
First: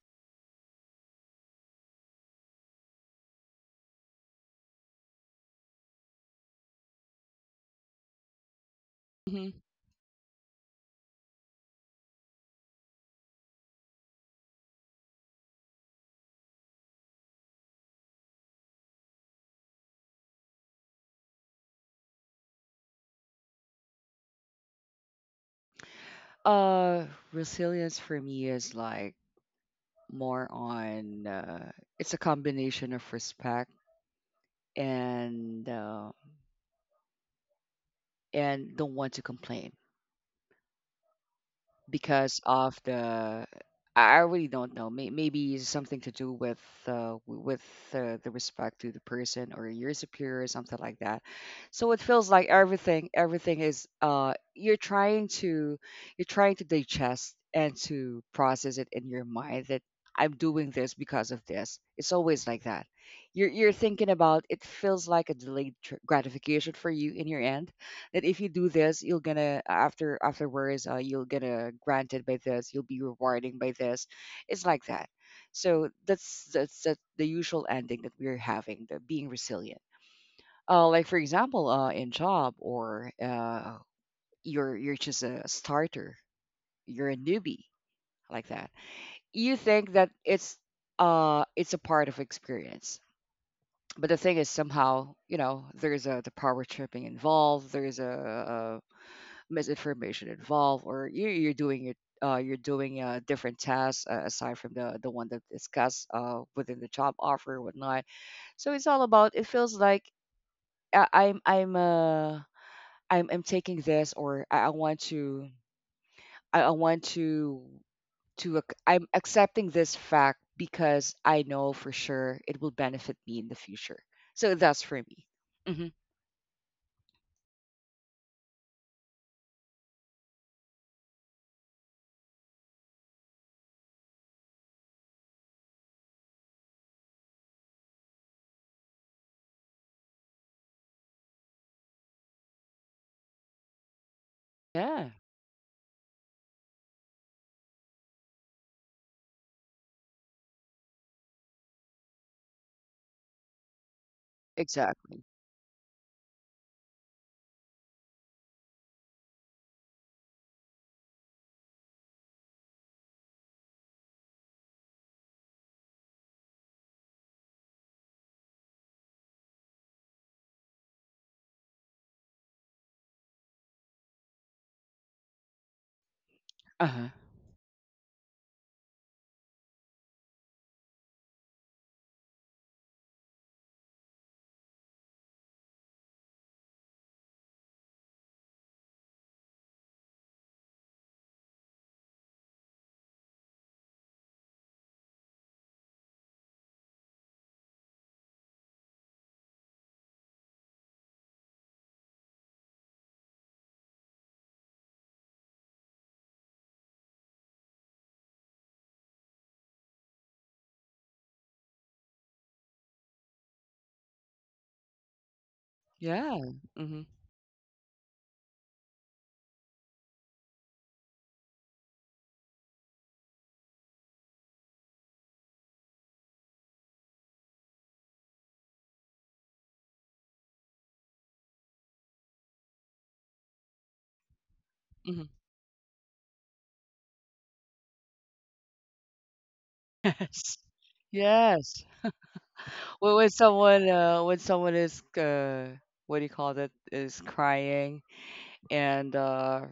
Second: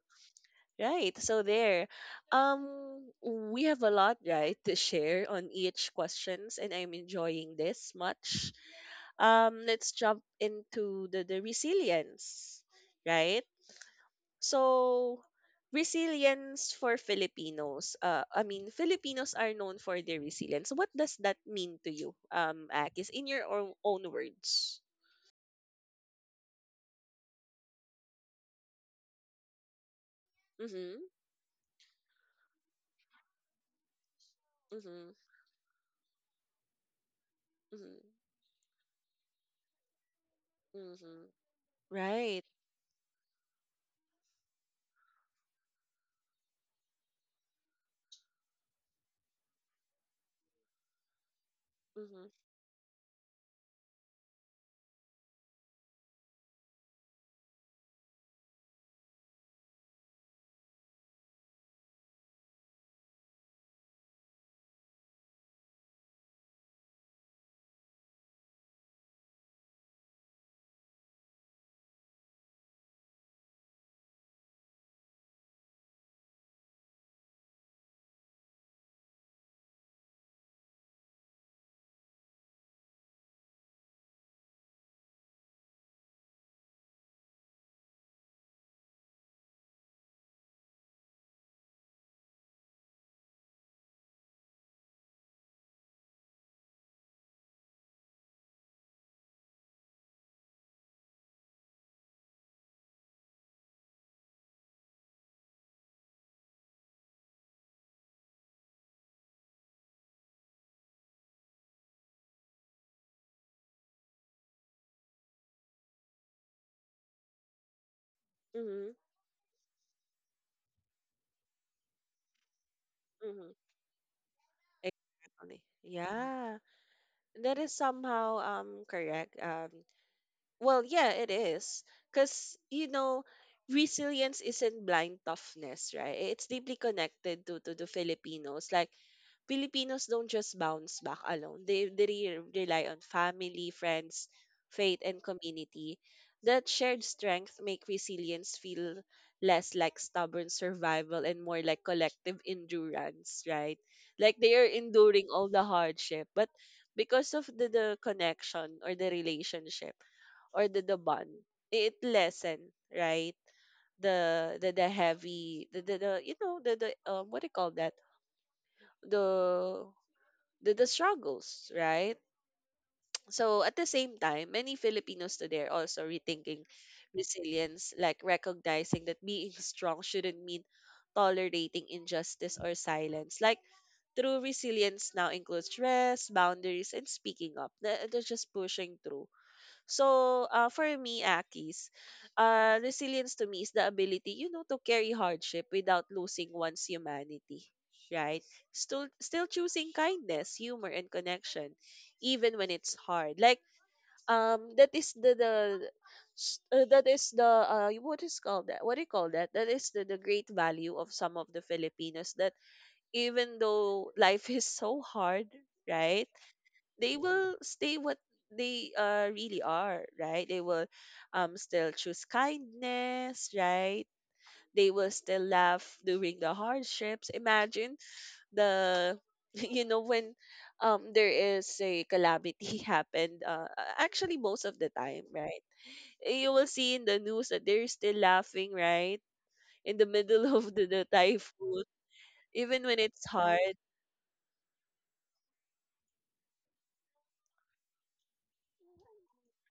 S1: right. So there. Um we have a lot, right, to share on each questions, and I'm enjoying this much.
S2: Mhm.
S1: Um let's jump into the, the resilience, right? So, resilience for Filipinos. Uh, I mean, Filipinos are known for their resilience. What does that mean to you, um, Akis, in your own, own words?
S2: Uh, Resilience for me is like more
S1: Mm-hmm.
S2: on, uh, it's a combination of respect,
S1: Mm-hmm.
S2: and, uh,
S1: Mm-hmm.
S2: and don't want to complain.
S1: Mm-hmm.
S2: Because
S1: Right.
S2: of the I I really don't know. May, maybe it's something to do with uh, w- with uh, the respect to the person or your superior or something like that. So it feels
S1: Mm-hmm.
S2: like everything everything is uh you're trying to you're trying to digest and to process it in your mind that I'm doing this because of this. It's always like that. You're you're thinking about it feels like a delayed tr- gratification for you in your end that if you do this, you'll gonna after afterwards, uh, you'll gonna granted by this, you'll be rewarding by this. It's like that. So that's that's, that's the usual ending that we're having, the being resilient. Uh, like for example, uh, in job or uh, you're you're just a starter, you're a newbie, like that. You think that it's uh it's a part of experience, but the thing is, somehow, you know, there's a the power tripping involved, there's a misinformation involved, or you're, you're doing it. Uh, you're doing uh, different tasks uh, aside from the the one that discussed uh, within the job offer, or whatnot. So it's all about, it feels like I, I'm I'm uh I'm I'm taking this, or I, I want to I, I want to to ac-
S1: Mm-hmm.
S2: I'm accepting this fact because I know for sure it will benefit me in
S1: Mm-hmm.
S2: the future. So that's for me.
S1: Exactly.
S2: Hmm.
S1: Yeah. That is somehow um correct. Um Well, yeah, it is. Because, you know, resilience isn't blind toughness, right? It's deeply connected to, to the Filipinos. Like, Filipinos don't just bounce back alone. They, they re- rely on family, friends, faith,
S2: Yeah,
S1: and community. That shared strength make resilience feel less like stubborn survival and more like collective endurance, right? Like they are
S2: exactly.
S1: enduring all the hardship, but because of the, the connection or the relationship, or the, the bond, it lessen, right, the the the heavy the the, the you know the the um, what do you call that, the the, the struggles, right? So at the same time, many Filipinos today are also rethinking
S2: Uh huh.
S1: resilience, like recognizing that being strong shouldn't mean tolerating injustice or silence. Like, true resilience now includes rest, boundaries, and speaking up. Th- They're just pushing through. So, uh, for me, Akis, uh, resilience to me is the ability, you know, to carry hardship without losing one's humanity, right? Still, still choosing kindness, humor, and connection, even when it's hard. Like, um, that is the the s- uh, that is the uh, what is called that? What do you call that? That is the the great value of some of the Filipinos. That even though life is so hard, right?
S2: Yeah. Mm-hmm.
S1: They will stay what they uh, really are, right? They will um, still choose kindness, right? They will still laugh during the hardships. Imagine the, you know, when um, there is a calamity happened, uh, actually most of the time, right? Eh, you will see in the news that they're still laughing, right? In the
S2: Yes.
S1: middle of the, the
S2: Yes.
S1: typhoon, even when
S2: When
S1: it's
S2: when
S1: hard.
S2: someone uh when someone is uh what do you call that, is crying and uh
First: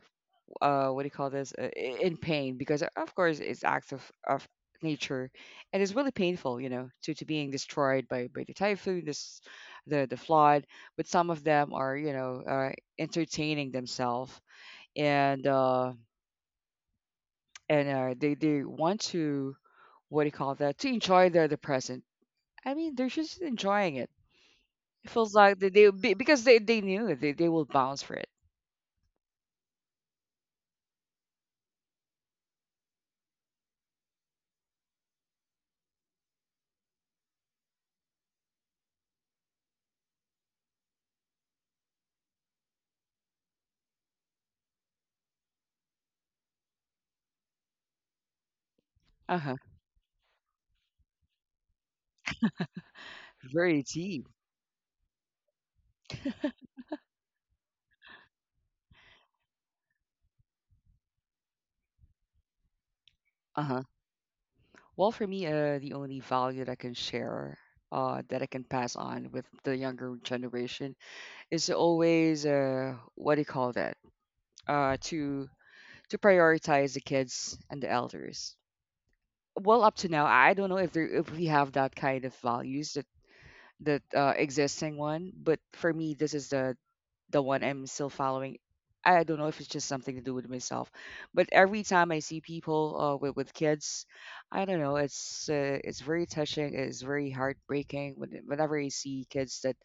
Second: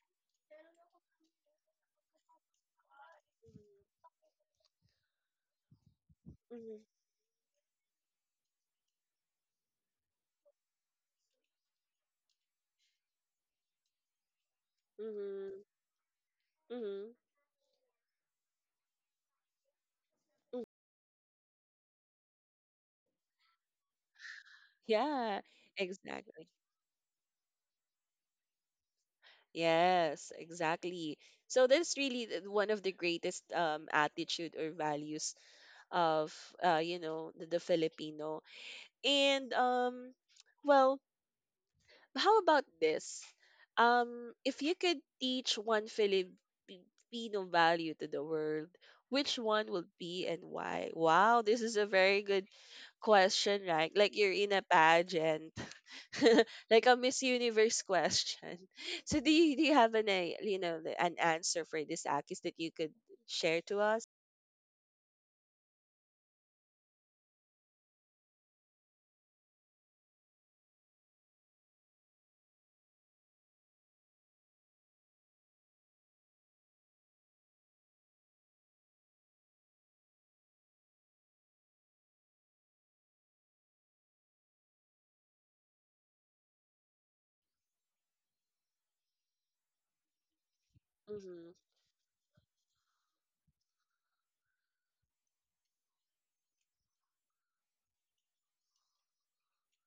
S2: uh what do you call this, uh, i- in pain because, uh, of course, it's acts of, of nature, and it's really painful, you
S1: Mm-hmm.
S2: know, to to being destroyed by, by the typhoon, this, the the flood, but some of them are, you know, uh, entertaining themselves, and uh
S1: Mm-hmm.
S2: and uh, they they want to, what do you call that, to enjoy their the present. I mean, they're just enjoying it. It feels
S1: Yeah,
S2: like they, they be- because
S1: exactly.
S2: they, they knew they, they will bounce for it.
S1: Yes, exactly. So that's really th- one of the greatest um attitude or values of uh you know, the, the Filipino. And um well, how about this? Um, if you could teach one Filipino value to the world, which
S2: Uh-huh.
S1: one would be and why? Wow, this is a very good question,
S2: Very
S1: right? Like you're
S2: deep.
S1: in a pageant, like a Miss Universe question. So do you, do you have an a, you know, the- an answer for this, Akis, that you could share to
S2: Uh-huh.
S1: us?
S2: Well, for me, uh, the only value that I can share, uh, that I can pass on with the younger generation is always, uh, what do you call that? Uh, to to prioritize the kids and the elders. Well, up to now, I don't know if there if we have that kind of values that that uh, existing one, but for me, this is the the one I'm still following. I don't know if it's just something to do with myself,
S1: Mm-hmm.
S2: but every time I see people, uh, with with kids, I don't know. It's uh, it's very touching. It's very heartbreaking when, whenever I see kids that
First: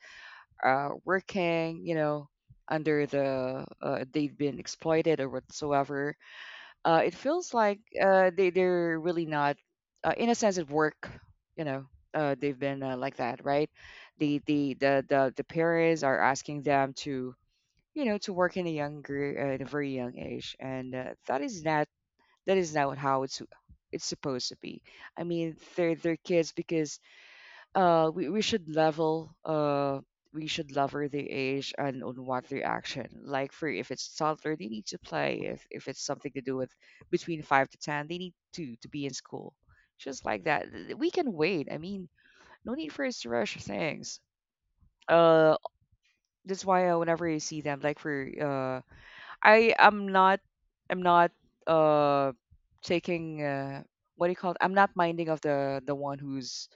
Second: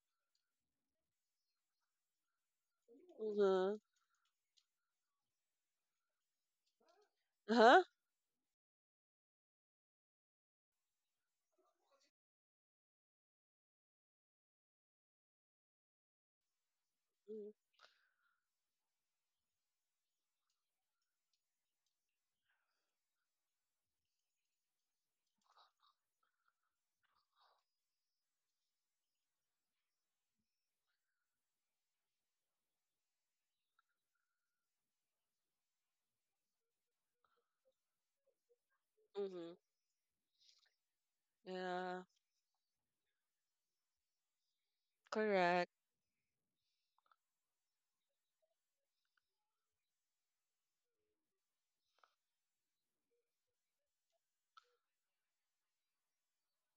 S2: are working, you know, under the,
S1: Mm-hmm.
S2: uh, they've been exploited or whatsoever. Uh, it feels like
S1: Uh-huh.
S2: uh, they they're really not, uh, in a sense, at work. You know, uh, they've been, uh, like that, right? The the the the the parents are asking them to, you know, to work in a younger, uh, at a very young age, and uh, that is not, that is not how it's it's supposed to be. I mean, they're they're kids because, uh, we we should level, uh we should level their age and on what their action. Like for, if it's toddler, they need to play. If if it's something to do with between five to ten, they need to to be in
S1: Mm-hmm.
S2: school. Just like that. Th- we can wait. I
S1: Yeah.
S2: mean, no need for us to rush things. Uh,
S1: Correct.
S2: that's why, uh, whenever you see them, like for, uh, I am not I'm not uh taking, uh what do you call it? I'm not minding of the the one who's,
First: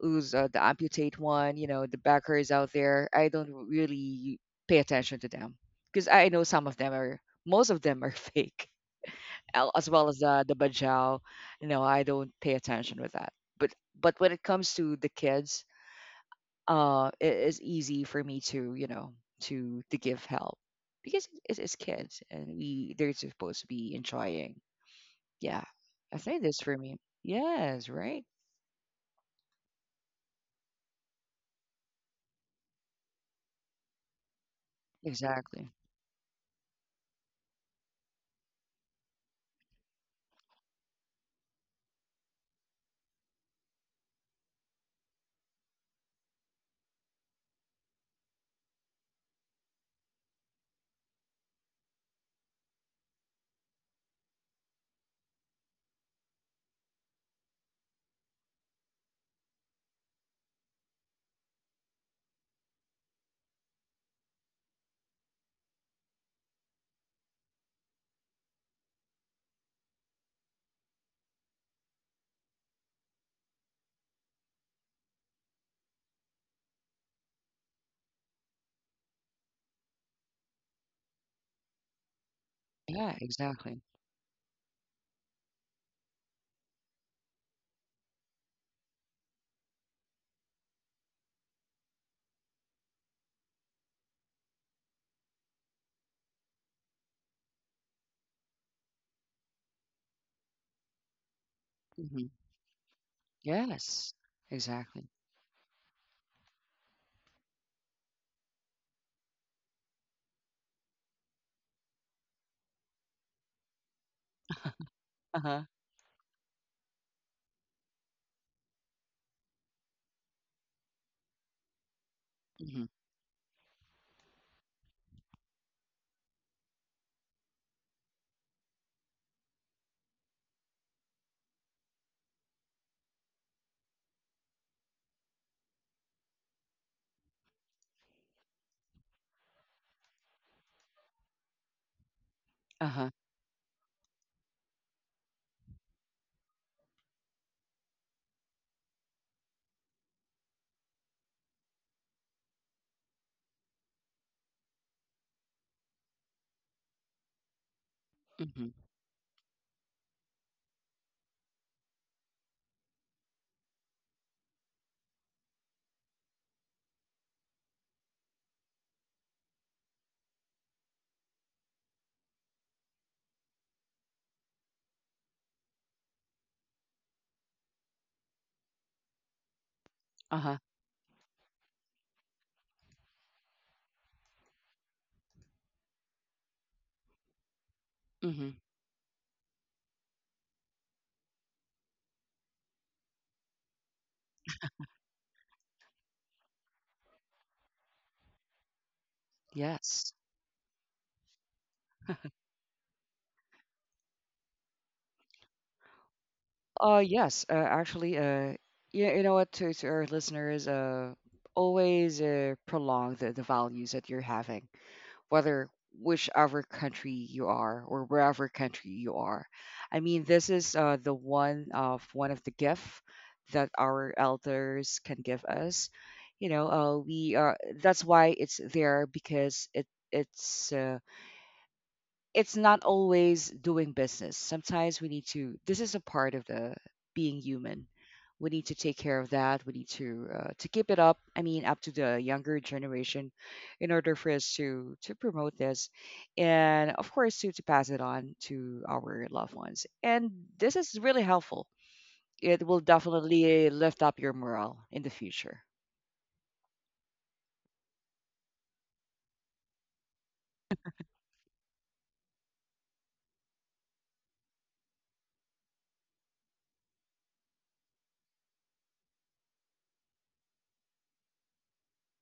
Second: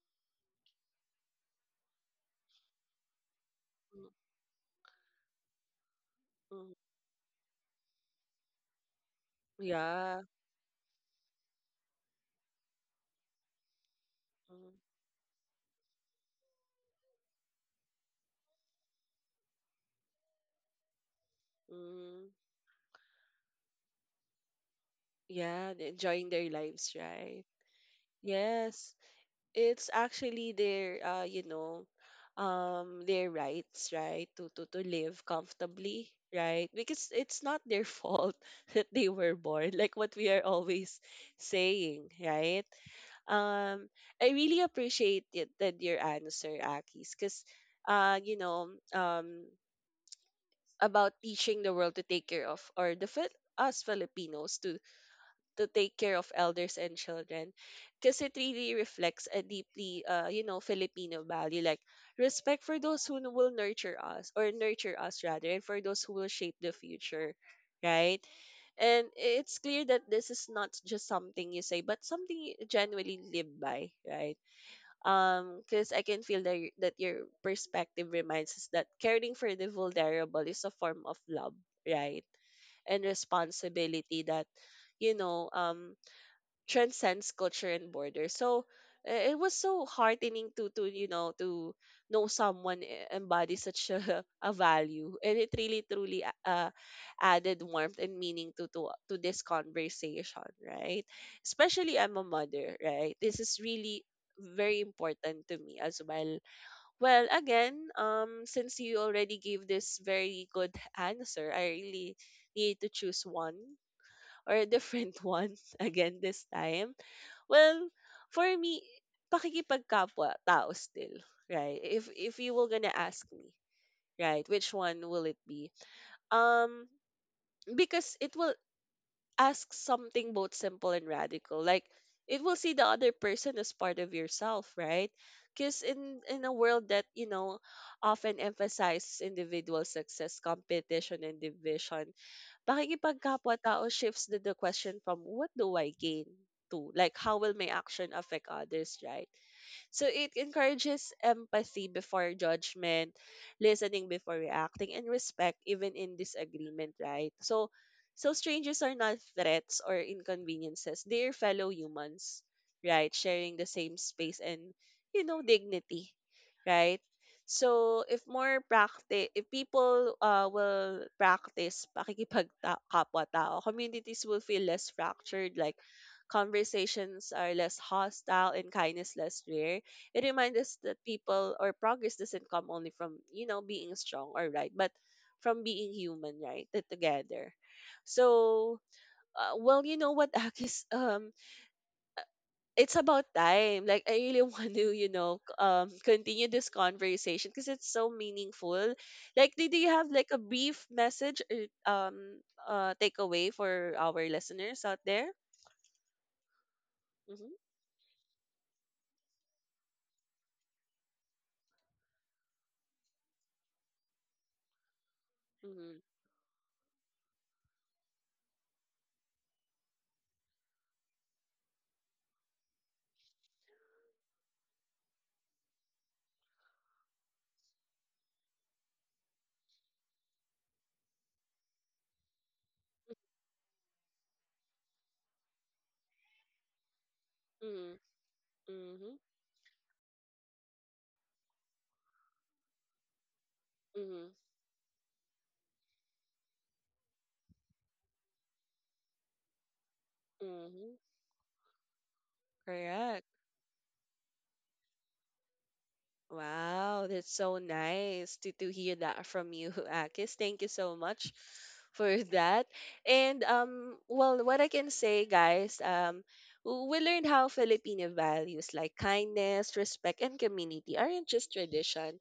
S2: who's uh, the amputate one, you know, the backers out there. I don't really pay attention to them because I know some
S1: Mm-hmm.
S2: of them are most of them are fake, al- as well as
S1: Yeah.
S2: the the bajau. You know, I don't pay attention with that. But but when it comes to the kids, uh it is easy for me to, you know, to to give help, because it's, it's kids
S1: Mm,
S2: and we they're supposed to be enjoying. Yeah,
S1: yeah, they're
S2: I
S1: enjoying
S2: think
S1: their
S2: this for me.
S1: lives, right?
S2: Yes, right.
S1: Yes, it's actually their, uh, you know, um, their rights, right, to to to live
S2: Exactly.
S1: comfortably, right? Because it's not their fault that they were born, like what we are always saying, right? Um, I really appreciate it, that your answer, Akis, because, uh, you know, um, about teaching the world to take care of or the Fil- us Filipinos to to take care of elders and children, because it really reflects a deeply uh, you know, Filipino value, like respect for those who will nurture us, or nurture us rather, and for those who will shape the future, right? And it's clear that this is not just something you say, but something you genuinely live by, right? Um because I can feel that, y- that your perspective reminds us that caring for the vulnerable is a form of love, right, and
S2: Yeah, exactly.
S1: responsibility that, you know, um transcends culture and borders. So i- it was so heartening to to you know, to know someone e- embodies such a, a value, and it really truly a- uh, added warmth and meaning to to to this conversation, right? Especially I'm a
S2: Hmm.
S1: mother, right? This is really
S2: Yes,
S1: very
S2: exactly.
S1: important to me as well. Well, again, um, since you already gave this very good answer, I really need to choose one or a different one
S2: Uh-huh.
S1: again this time. Well, for me, pakikipagkapwa-tao still, right? If if you were
S2: Hmm.
S1: gonna ask me, right, which one will it be? Um, because it will ask something both simple and radical. Like, it will see the other person as part of yourself, right? Because in in a world that, you know, often emphasizes individual success, competition, and division,
S2: Uh-huh.
S1: pakikipagkapwa-tao shifts the the question from what do I gain to, like, how will my action affect others, right? So it encourages empathy before judgment, listening before reacting, and respect even in disagreement, right? So so
S2: Hmm.
S1: strangers are not threats or inconveniences. They are fellow humans, right? Sharing the same space and, you know, dignity, right? So if more practice, if people uh, will practice pakikipagkapwa-tao, communities will feel less fractured, like conversations are less hostile and kindness less rare. It reminds
S2: Uh-huh.
S1: us that people or progress doesn't come only from, you know, being strong or right, but from being human, right? T- Together.
S2: Hmm.
S1: So, uh, well, you know what, Akis, um, it's about time. Like, I really want to, you know, c- um, continue this conversation because it's so meaningful. Like, do, do you have
S2: Yes.
S1: like a brief message or um uh takeaway for our listeners out there?
S2: Uh yes, uh,
S1: Mm-hmm.
S2: actually uh you, you know what, to to our listeners, uh always, uh, prolong the, the values that you're having, whether,
S1: Mm-hmm.
S2: whichever country you are or wherever country you are. I mean, this is, uh, the one of one of the gift that our elders can give us. You know, uh, we are. That's why it's there because it it's. Uh, it's not always doing business. Sometimes we need to, this is a part of the being human. We need to take care
S1: Mm-hmm.
S2: of that. We need to, uh, to keep it up. I mean, up to the younger generation, in order
S1: Mm-hmm.
S2: for us to to promote this, and of course to to pass it on to our loved ones. And this
S1: Mm-hmm.
S2: is really helpful. It will
S1: Correct.
S2: definitely lift up your morale in the future.
S1: Wow, that's so nice to, to hear that from you, Akis. Thank you so much for that. And um, well, what I can say, guys, um, w- we learned how Filipino values like kindness, respect, and community aren't just tradition.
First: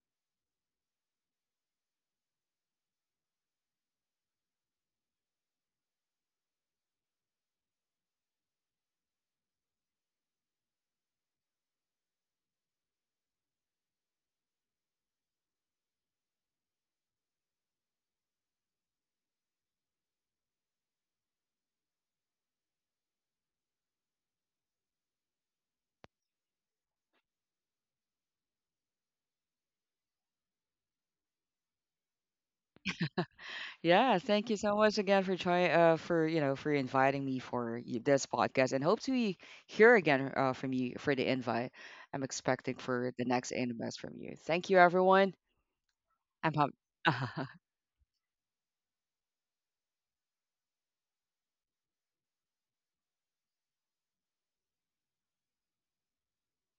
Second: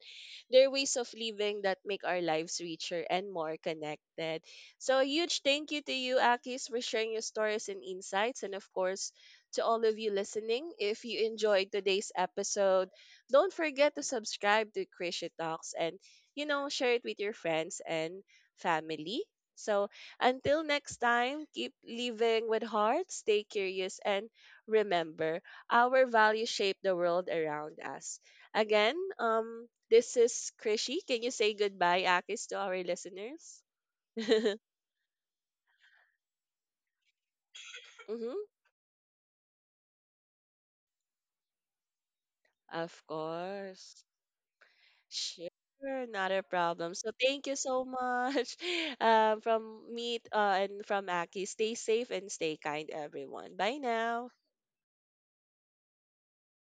S1: They're ways of living that make our lives richer and more connected. So a huge thank you to you, Akis, for sharing your stories and insights, and of course to all of you listening. If you enjoyed today's episode, don't forget to subscribe to Krishy Talks and, you know, share it with your friends and family. So until next time, keep living with heart, stay curious, and remember, our values shape the world around us. Again, um, this is Krishy. Can you say goodbye, Akis, to our listeners?
S2: Yeah, thank you so much again for trying, uh for, you know, for inviting me for y- this
S1: Hmm.
S2: podcast, and hope to hear again, uh from you, for the invite. I'm expecting
S1: Of
S2: for the next invest
S1: course.
S2: from you. Thank you, everyone.
S1: Sure, not a
S2: I'm pumped.
S1: problem. So thank you so much. Um, from me uh, and from Aki, stay safe and stay kind, everyone. Bye now.